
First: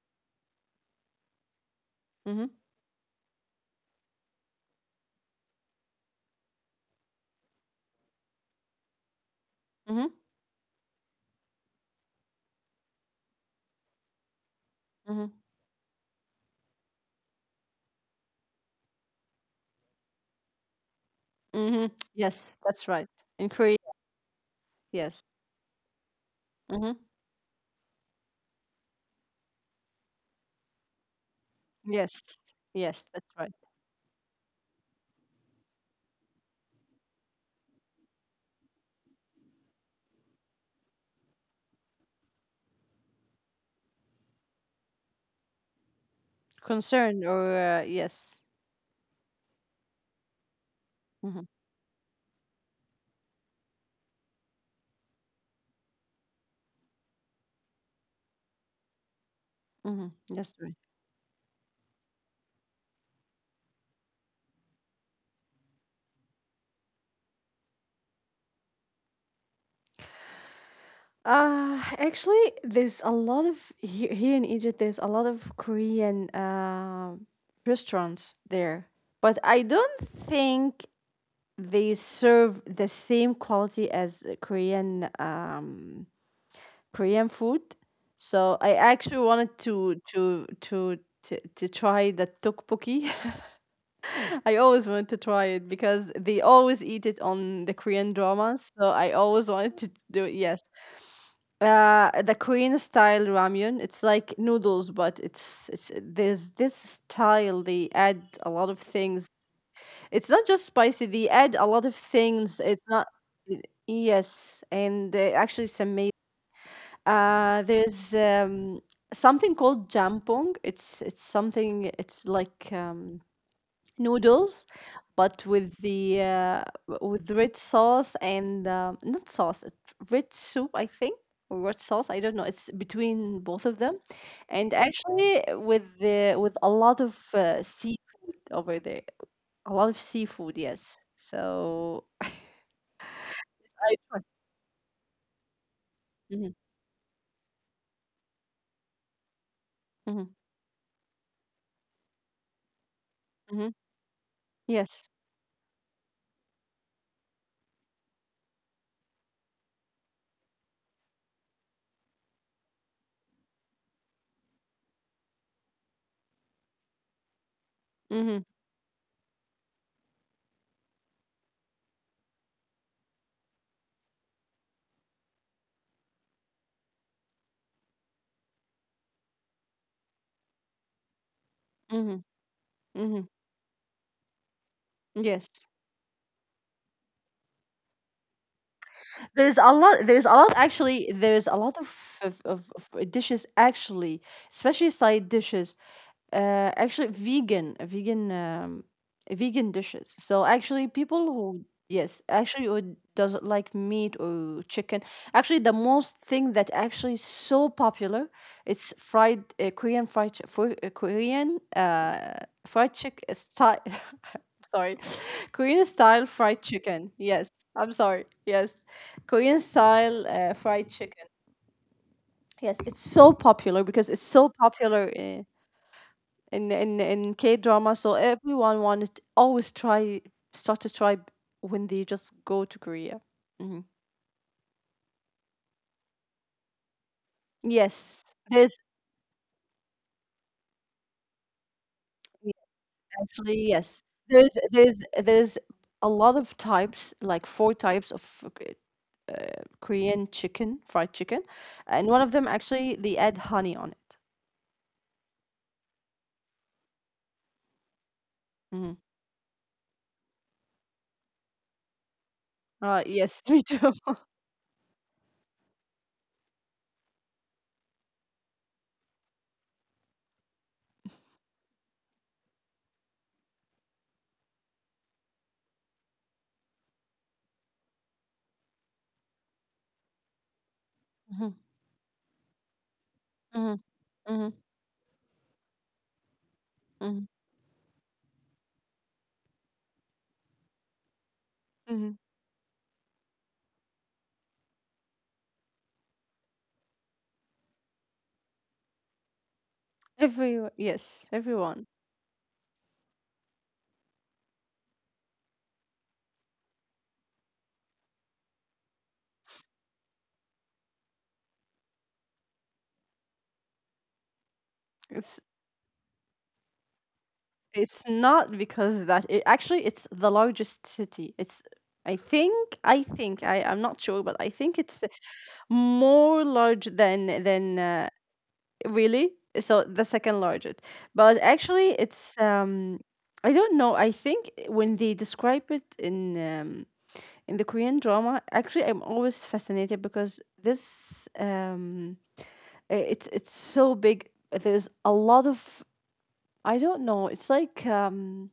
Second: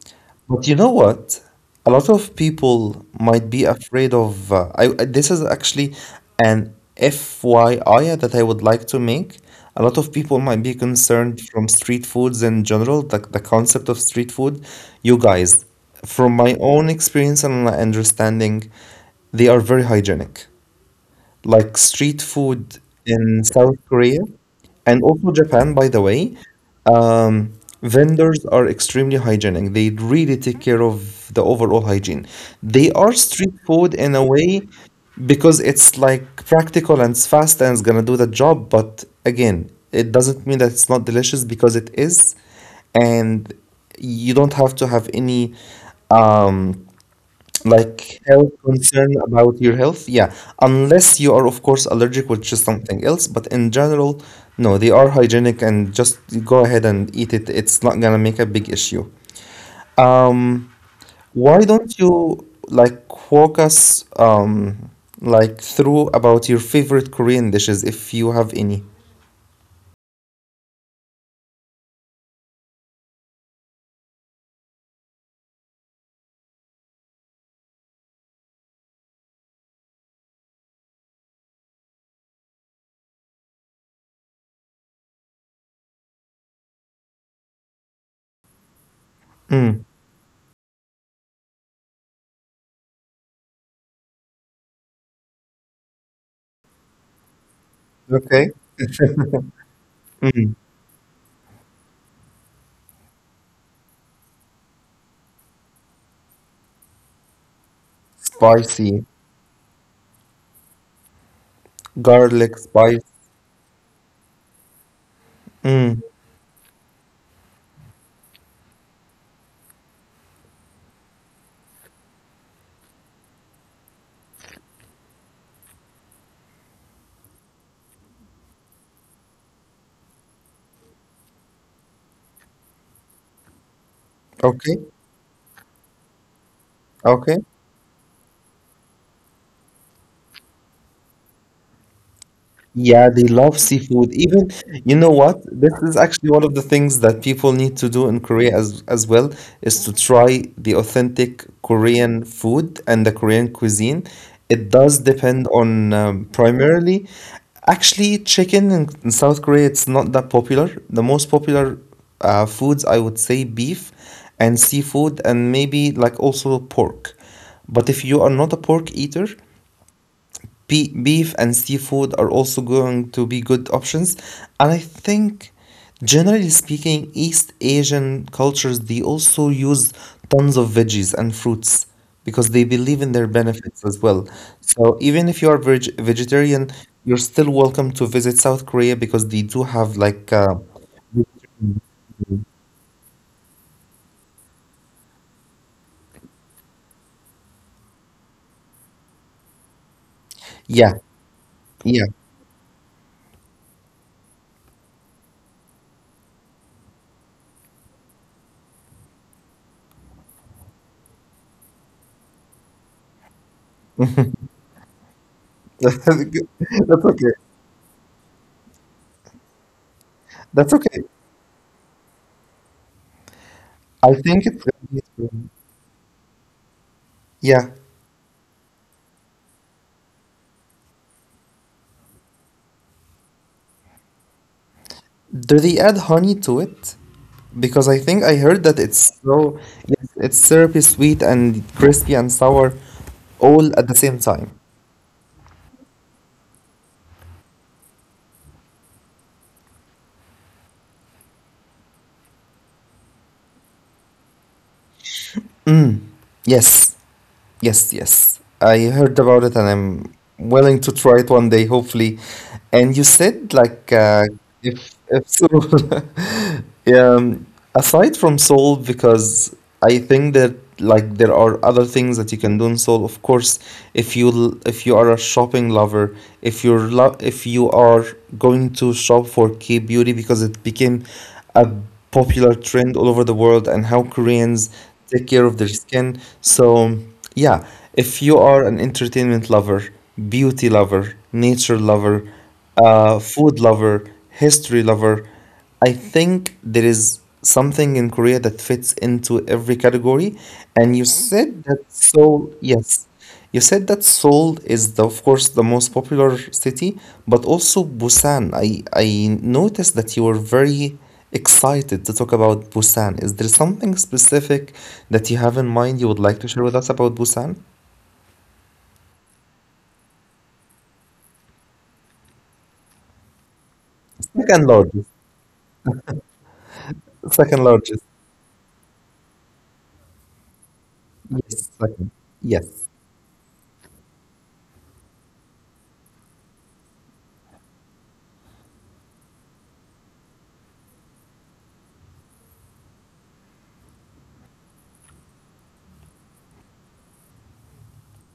but you know what? A lot of Mm-hmm. people might be afraid of. This is actually an FYI that I would like to make. A lot Mm-hmm. of people might be concerned from street foods in general, the concept of street food. You Mm-hmm. guys, from my own experience and my understanding, they are very hygienic like Mm-hmm. street Yes. food That's right. In in Korea. South Korea and Yes. also Japan, by the way. Hmm. Um, Vendors are extremely hygienic. They really take care of the overall hygiene. Yes. They Yes, are that's right. street food in a way because it's like practical and it's fast and it's gonna do the job. But again, it doesn't mean that it's not delicious because it is, and you don't have to have any um Concern or like yes. health concern about your health? Yeah, unless Mm-hmm. you are, of course, allergic, which is something else. But in general, no, they are hygienic and just go ahead and eat it. It's not gonna make a big issue. Mm-hmm. That's right. Um, why don't you like walk us like through about your favorite Korean dishes if you have any? Actually, there's a lot of here, here in Egypt. There's a lot of Korean restaurants there, but I don't think they serve the same quality as Korean Korean food. So I actually wanted Mm, to try the tteokbokki. I always wanted to try it because they always eat it on the Korean okay. dramas. So I always wanted to do it. Yes, the Korean style ramyun. It's like noodles, but it's there's this style. They add a lot of Spicy, things. It's not just spicy. They add a lot of things. It's garlic, not. spice. Yes, and actually, it's amazing. Mm, There's something called jampong. It's something. It's like noodles, but with the with red sauce and not sauce, red soup, I think, or red sauce. I don't know. It's between both of them, and okay, actually with the with a lot of okay. seafood over there, a lot of seafood. Yes, so Yeah, they love I. tried. seafood. Even, you know what? This is Mm-hmm, actually one of the things that people need to do in Korea as well is to mm-hmm, try the authentic Korean food and the Korean mm-hmm. cuisine. It does Yes. depend on primarily, actually, chicken in South Korea, it's not that popular. The most popular foods, I would say, beef and seafood, and maybe like also pork. But if you are Mm-hmm, not a pork eater, beef and seafood are also going to be good options. And I think, generally speaking, East Asian cultures they also use tons of veggies and fruits mm-hmm, because they believe mm-hmm. in their benefits as well. So Yes. even if you are vegetarian, you're still welcome to visit South Korea because There's they a do lot. have There's a lot like actually. There's a lot of dishes actually, especially side dishes. Actually, vegan dishes. So actually, yeah, people who, yes, yeah. actually who doesn't like meat or chicken, actually the most thing that actually so popular, it's fried Korean fried chi- for Korean fried chick style. Sorry, Korean style fried chicken. That's okay. Yes, I'm sorry. Yes, Korean style That's fried okay. chicken. Yes, it's so popular because it's I so think it's gonna popular. be soon. In K Yeah. drama. So everyone wanted always try, start to try when they just go to Korea. Hmm. Do they add honey to it? Because I Yes, think I there's heard that it's so it's syrupy, sweet, and crispy and yeah, sour actually all yes, at the same time. There's a lot of types, like four types of Korean chicken, fried chicken, and one of them actually they add honey on it. Mm. Yes. Yes, yes. I Hmm. heard about it and I'm willing to try it one day, hopefully. And you Yes, said me too. like if Seoul, um, aside from Seoul, because I think that like there are other things that you can do in Seoul. Of course, if you if you are a shopping lover, if you're lo if you are going to shop for K-beauty because it became a popular trend all over the world Mm-hmm, and how mm-hmm, Koreans take care of their skin. So, mm-hmm, yeah, if you are an entertainment lover, beauty lover, nature mm-hmm. lover, food lover, history lover, I think there is something in Korea that fits into every category. Every, And you yes, said everyone. that, so yes. You said that Seoul is, the, of course, the most popular city, but also Busan. I noticed that you were very excited to talk about Busan. Is there something specific It's that you have in mind you would like to share with us about Busan? It's not because that it actually it's the largest city. It's. I think I think I'm not sure, but I think Second it's largest. more large than Second largest. really. So the second largest, but actually Yes, it's second. Yes. I don't know. I think when they describe it in the Korean drama, actually I'm always fascinated because this it's so big. There's a lot of, I don't know. It's like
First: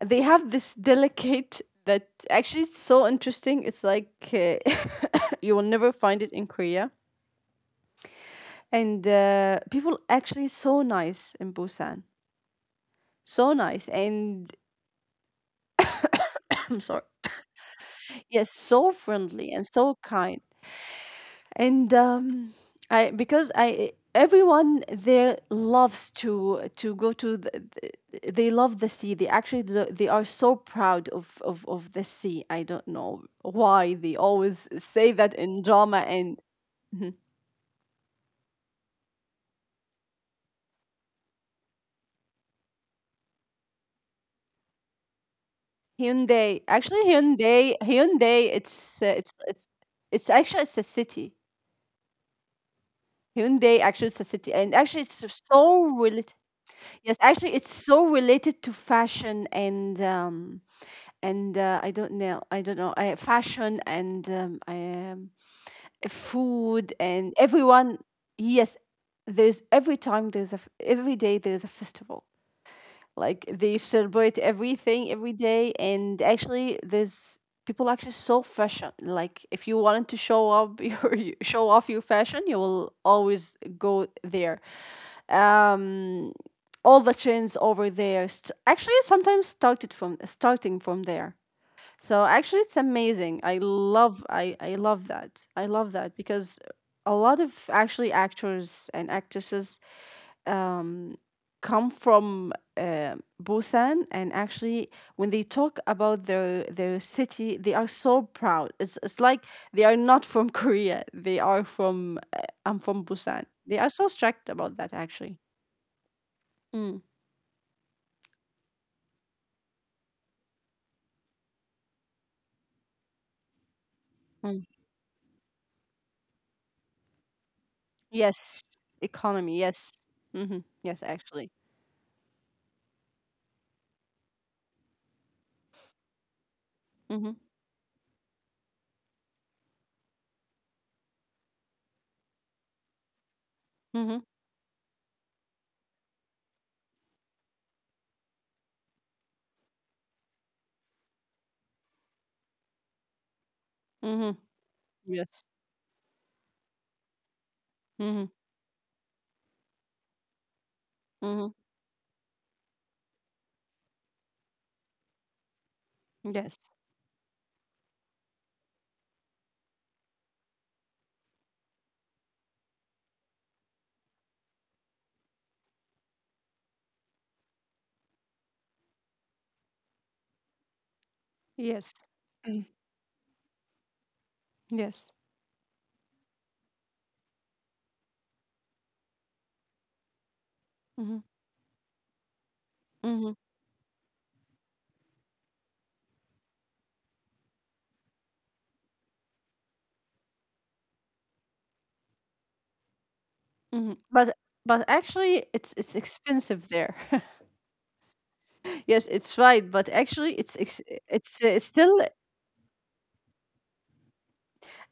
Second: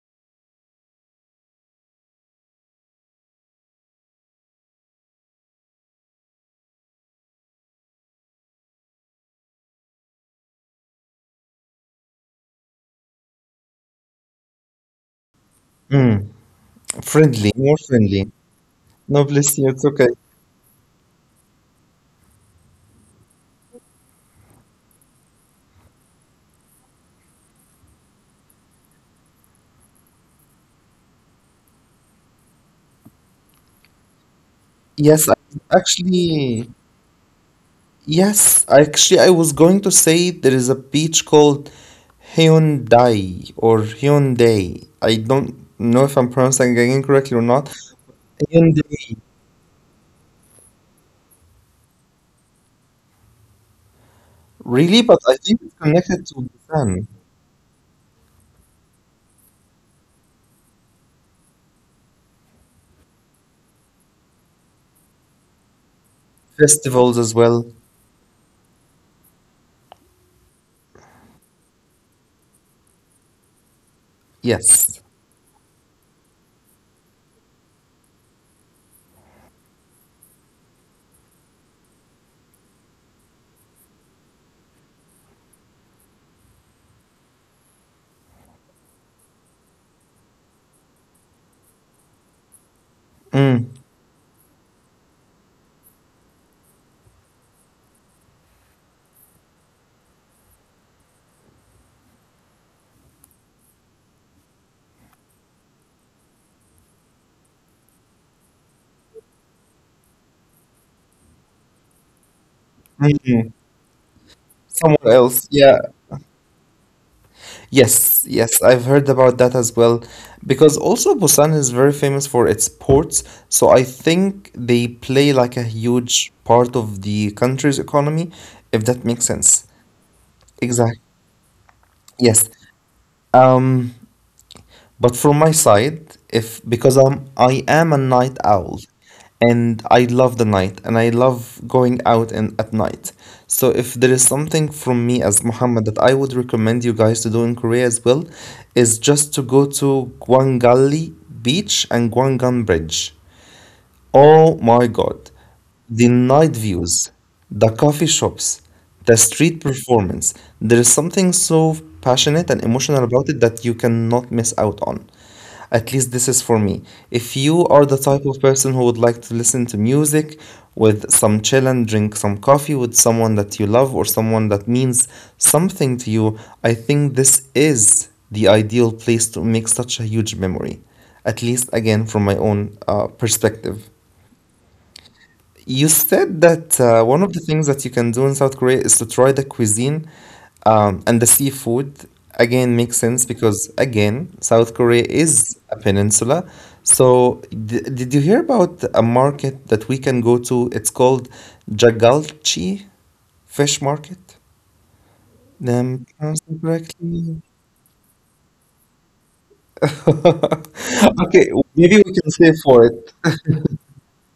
they have this delicate that actually is so interesting. It's like you will never find it in Korea. And people actually so nice in Busan. So nice and Mm, I'm sorry. friendly, more friendly. Yes, so No, friendly bless and you. It's so okay. kind. And I because I everyone there loves to go to the- they love the sea. They actually they are so proud of the sea. I don't know why they always say that Yes, I, in drama. And actually, yes. Actually, I was going to say there is a beach called Hyundai or Hyundai. I don't know if I'm Hyundai. Actually, pronouncing it incorrectly or Hyundai, not. Hyundai, it's Hyundai. It's actually it's a city. Hyundai actually it's a city, and actually Really? it's But I so think it's related. connected to Yes, Busan. actually it's so related to fashion and I don't know, fashion and um, food and Festivals as well. everyone. Yes, there's every time there's a every day there's a festival. Like they celebrate everything Yes. every day, and actually, there's people actually so fashion. Like if you wanted to show up your show off your fashion, you will always go there. Um, all the trends over there. Actually, sometimes started from, starting from there. So actually, it's amazing. I Mm. love, I love that. I love that because a lot of actually actors and actresses come from Busan, and actually, when they talk about their city, they are so proud. It's like they are not from Korea. They are from I'm from Busan. Hmm. They are so strict about that, Somewhere actually. else. Yeah. Mm, Yes. Yes. I've heard about that as well. Because also Busan is very famous for its ports. So I mm. think they play like a huge part of the country's Yes, economy, if economy. that makes Yes. sense. Mm-hmm. Yes, actually. Exactly. Yes. Um, But from my side, if Mm-hmm. because I am a night owl and I love the night and I love going out and at night. So Mm-hmm. if there is something from me as Muhammad that I would recommend you guys to do in Korea as well, is just to go to Gwangalli Beach and Gwangan Bridge. Mm-hmm. Oh my Yes. God. The night views, the Mm-hmm. coffee shops, the street performance. There is Mm-hmm. something so passionate and emotional about it that you cannot miss out on. At least Yes. this is for me. If you are the type of person who would like to listen to music with some chill and drink some coffee with someone that you love or someone that means something to you, I think this is the ideal place to make such a huge memory. At Yes. least, again, Mm, from my own perspective. yes. You said that one of the things that you can do in South Korea is to try the cuisine Mm-hmm. And the seafood. Again, Mm-hmm. makes sense because, again, South Korea is a peninsula. So, did you hear about a market that we can go to? It's called Jagalchi Mm-hmm. Fish But Market. but actually, it's Am I expensive pronouncing it there. correctly? Yes, it's right, but actually, it's still Okay, maybe we can save for it.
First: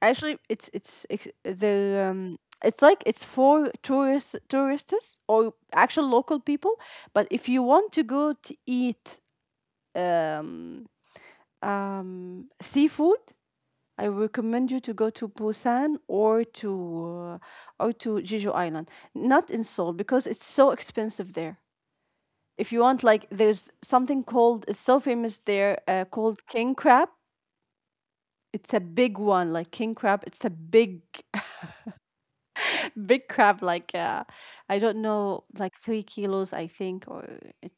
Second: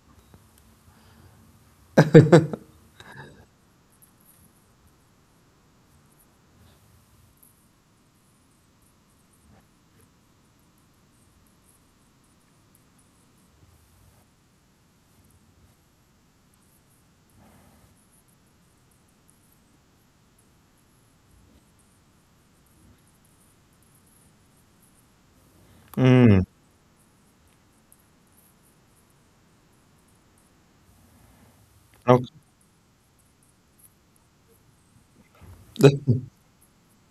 actually it's ex- the it's like it's for tourists, tourists or actual local people. But if you want to go to eat um seafood, I recommend you to go to Busan or to, or to Jeju Island, not in Seoul because it's so expensive there. If you want, like, there's something called, it's so famous there, called king Mm, crab. It's a big one, like king crab, it's a big okay. big crab, like I don't know, like 3 kilos I think, or it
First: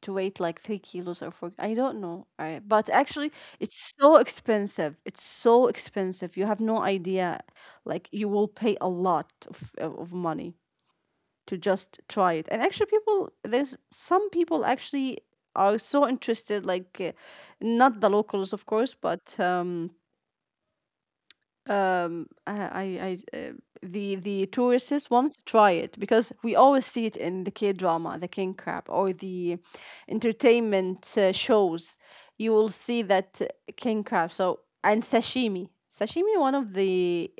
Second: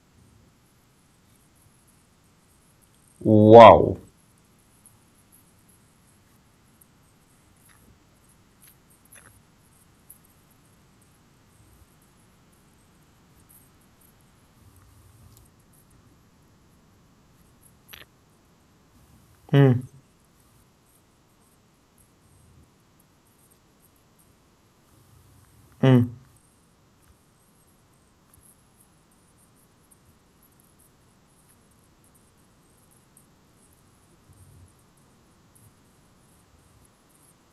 to weight like 3 kilos or 4, I don't know, but actually it's Wow. so expensive. It's so expensive, you have no idea. Like you will pay a lot of money to just try it. And actually people, there's some people actually are so interested, like not the locals, of course, but Mm, uh, I, I, uh, the tourists want to try it mm, because we always see it in the K drama, the king crab, or the entertainment shows. You will see that king crab. So and sashimi, sashimi, one of the,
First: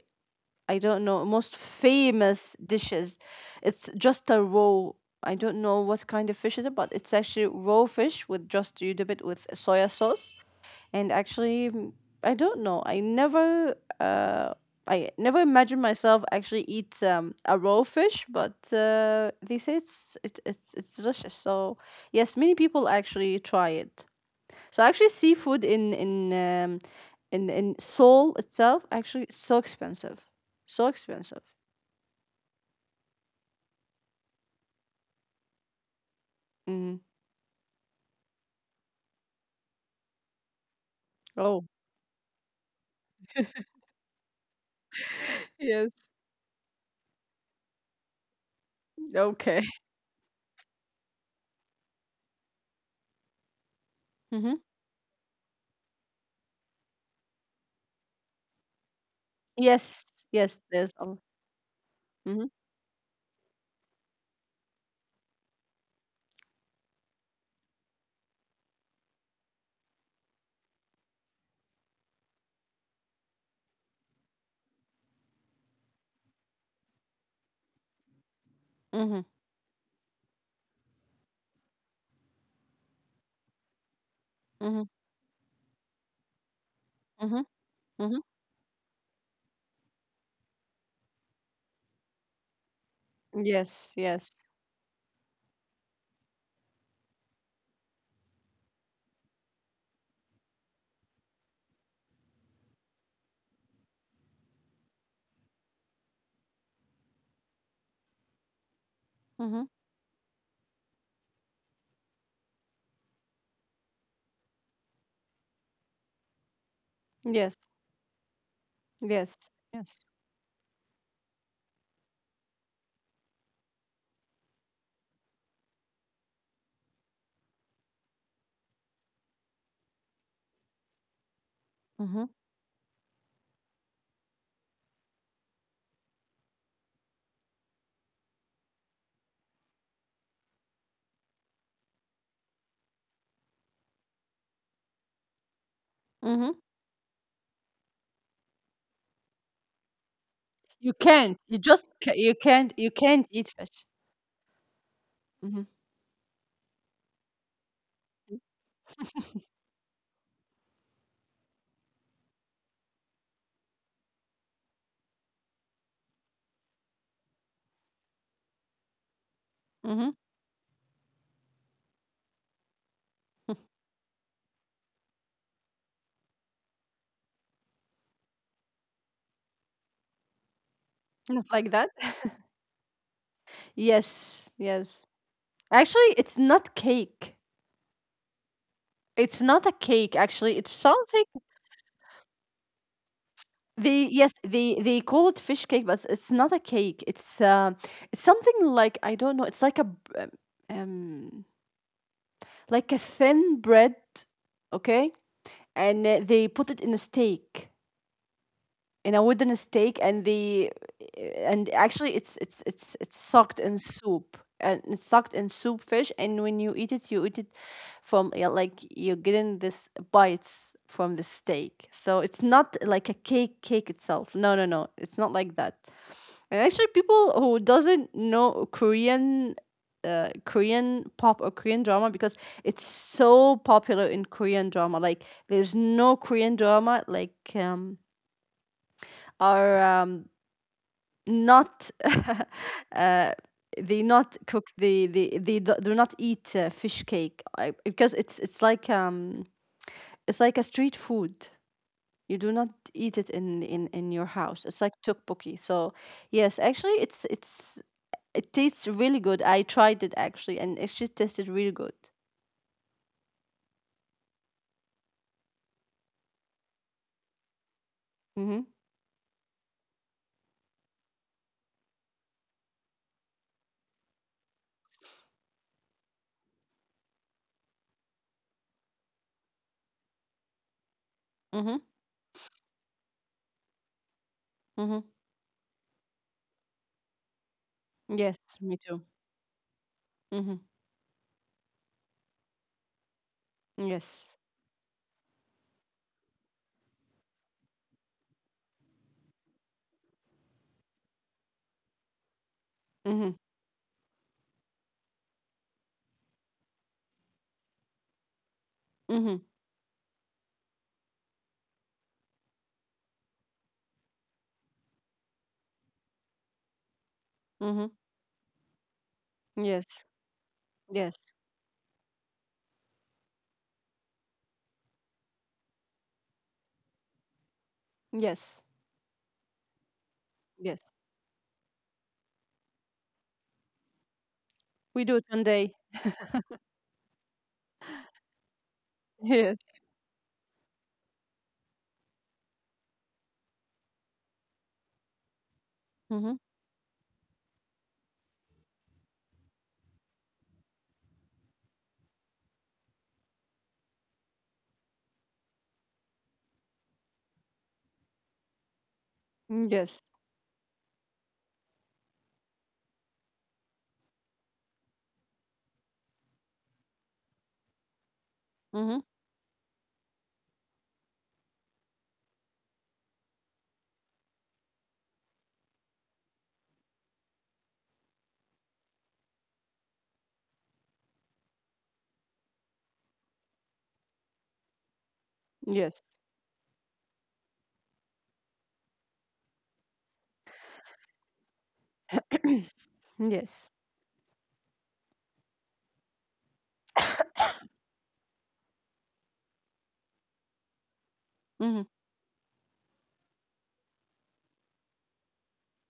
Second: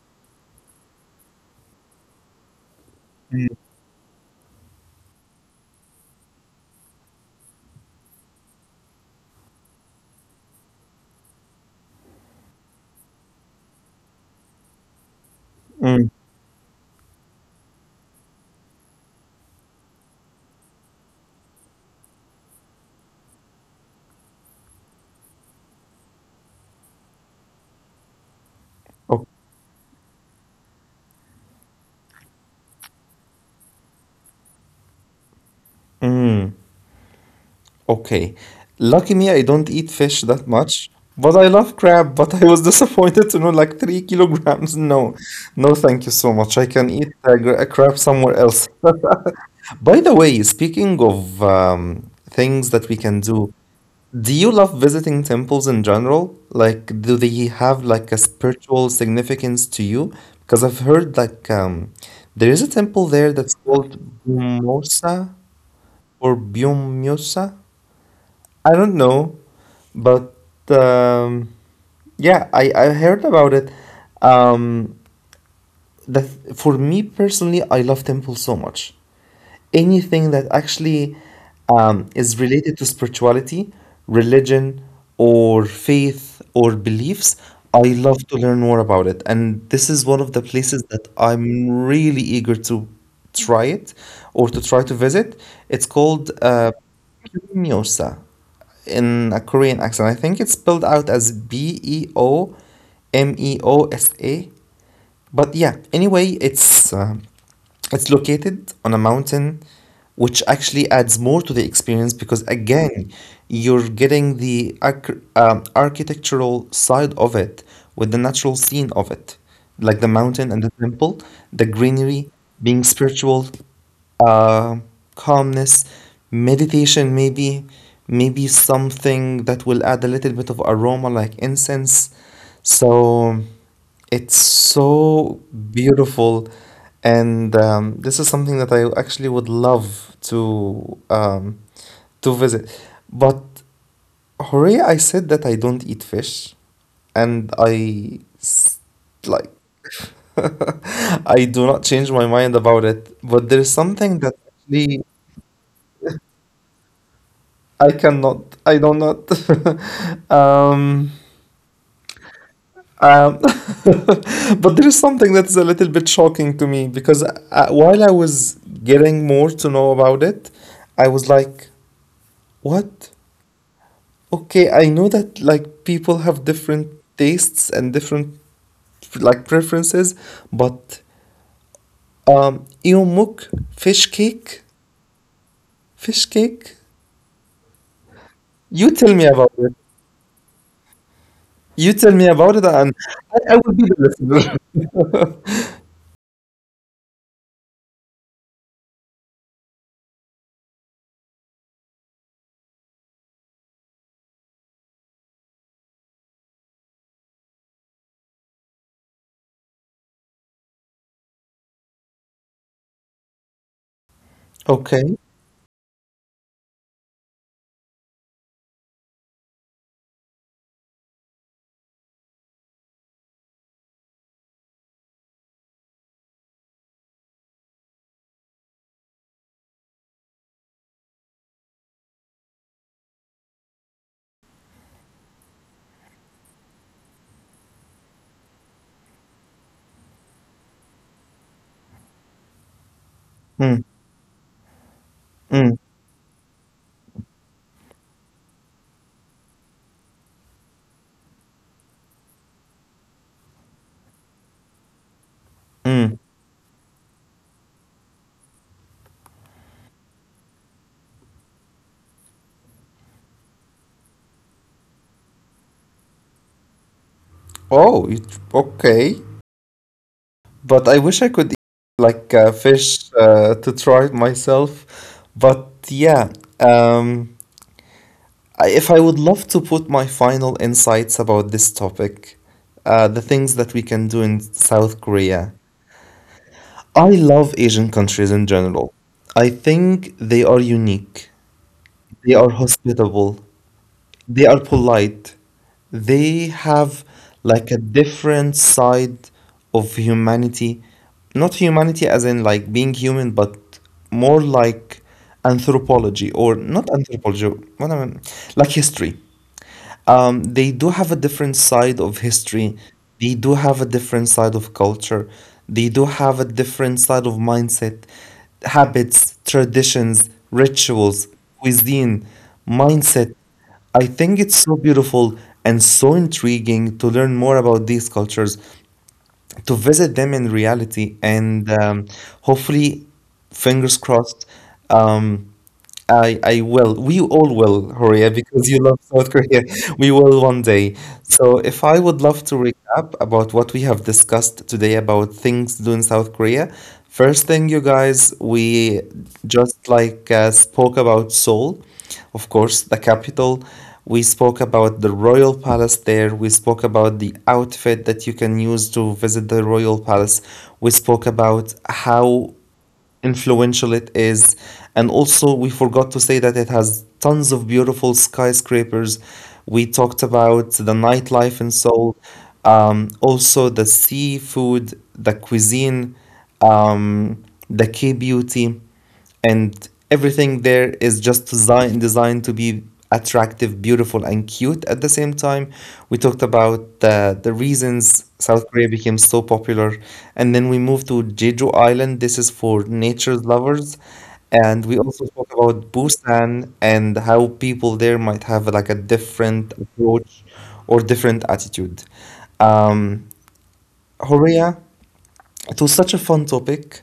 I don't know, most famous dishes. mm, It's just a raw. I don't know what kind of fish is it, but it's actually raw fish with just you dip it with soya sauce, and actually, mm, I don't know. Uh, I never imagined mm. myself actually eat a raw fish, but they say it's delicious. So yes, many people actually try it. So actually, seafood in in Seoul itself Okay. actually it's so expensive, so expensive. Mm, Mm. okay. Lucky me, I don't eat fish that much, but I love Oh. crab. But I was disappointed to know like 3 kilograms. No, no, thank you so Yes. much. I can eat a crab somewhere else. Okay. By the way, speaking of things that we can do, do you love Mm-hmm. visiting temples in general? Like, do they have like a spiritual significance to you? Yes, Because I've yes, heard there's like a. There is a Mm-hmm. temple there that's called Bumosa or Byumyosa. I don't know, but um, yeah, I heard about it. Um, the, for me personally, I love Temple so much, Mm-hmm. anything that actually is related to spirituality, religion, Mm-hmm. or faith or beliefs. I love to learn more Mm-hmm. about it. And this is one of the places that I'm really eager to try it or Yes, to try to yes. visit. It's called Gyeongmyosa in a Korean accent. I think it's spelled out as Beomeosa. But yeah, anyway, it's located on a mountain, Mm-hmm. which actually adds more to the experience because, again, you're getting the architectural side of it with the Yes, natural scene of it, like the yes, mountain and the yes. temple, the greenery, being spiritual, uh, calmness, meditation, maybe, maybe something that will add a little bit of aroma like incense. Mm-hmm. So. It's so beautiful. And this is something that I actually would love to visit. But Horea, I said that I don't eat fish, Mm-hmm. and I s- like I do You not change my can't. You mind just about ca- it. you But there can't. is You can't something that eat fish. actually Mm-hmm. I cannot. I do not. um, Um, but there is something that's a little bit shocking to me because while I was getting more to know about it, I Mm-hmm. was like, what? Okay, I know that like people have different tastes and different like preferences, but Not like that. Eomuk fish cake, Yes, yes. fish cake. Actually, it's not cake. You tell me about it. It's not a cake. Actually, it's You tell me something. about it, and I will be the listener. They, yes, they call it fish cake, but it's not a cake. It's something, like I don't know. It's like a um, like a thin bread. Okay, and they put it in a steak, in a wooden stake. And the, and actually it's soaked in Okay. soup, and it's soaked in soup fish, and when you eat it, you eat it from, yeah, like you're getting this bites from the steak. So it's not like a cake, cake itself, no no no, it's not like that. And actually people who doesn't know Korean, Korean pop or Korean drama, because it's so popular in Korean drama. Like there's no Korean drama like or not Mm, they mm, not cook they do, do not eat fish cake, because it's like a street food, you do not eat it in your house. mm. It's like tteokbokki. So yes, actually it's, it tastes really good. I tried it actually, and it actually tasted really good. Oh, okay. Mhm. But I wish I could eat like fish to try it myself. But yeah, um, if I would love to put my final insights about this topic, the Mhm. things that we can do in South Korea. Mhm. I love Asian countries in general. I Yes, me think too. they are unique. Mhm. They are hospitable. They are polite. Yes. They have like a different side of humanity. Not humanity as in like being human, but Mhm. more like anthropology, or not anthropology, what I mean, like history. Mhm. They do have a different side of history. They do have a different side of culture. They do have a different side of mindset, Mhm. habits, traditions, Yes. rituals, Yes. cuisine, mindset. I think it's so beautiful and so intriguing to learn more about these cultures, Yes. to visit them in reality, and Yes, hopefully, fingers crossed, um, we do it one I day. will. We all will, Horia, because you love South Korea. We will Yes. one day. So if I would love to recap about what we have discussed today about things to do in South Korea, first Mhm. thing, you guys, we just like spoke about Seoul, of course, the capital. We spoke about the royal palace there. We spoke about the outfit that you can use to visit the royal palace. Mm, We yes. spoke about how influential it is. And also, we forgot to say that it has tons of beautiful skyscrapers. We Mm-hmm. talked about the nightlife in Seoul, also the seafood, the cuisine, um, the K beauty, and everything there is just designed to be attractive, beautiful, and cute at the same time. We talked about Yes. the reasons South Korea became so popular, and then we moved to Jeju Island. This is for nature lovers, Yes. and we also talked about Busan and how people there might have like a different approach or different attitude. Mm-hmm. Um, Korea, it was such a fun topic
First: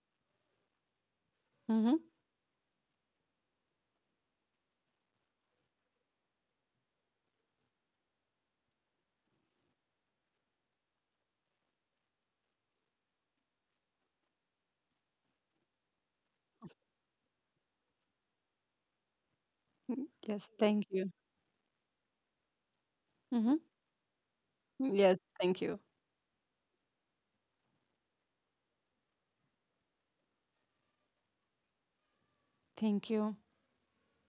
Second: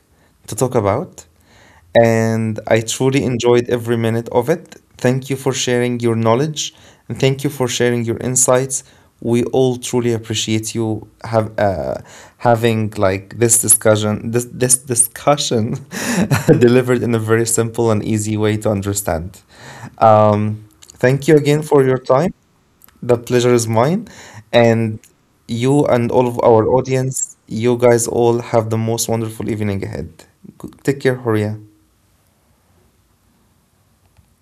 to talk about, Mm-hmm. and I truly enjoyed every minute of it. Thank you for sharing your knowledge, and thank you for sharing your insights. We all truly appreciate you have having like this this discussion delivered in a very simple and easy way to understand. Yes. Thank you. Um, Thank you again for your time. The Mm-hmm. pleasure is mine. Yes. And Thank you. you and all of our audience, you guys all have the most wonderful evening ahead. Take care, Horia. Thank you.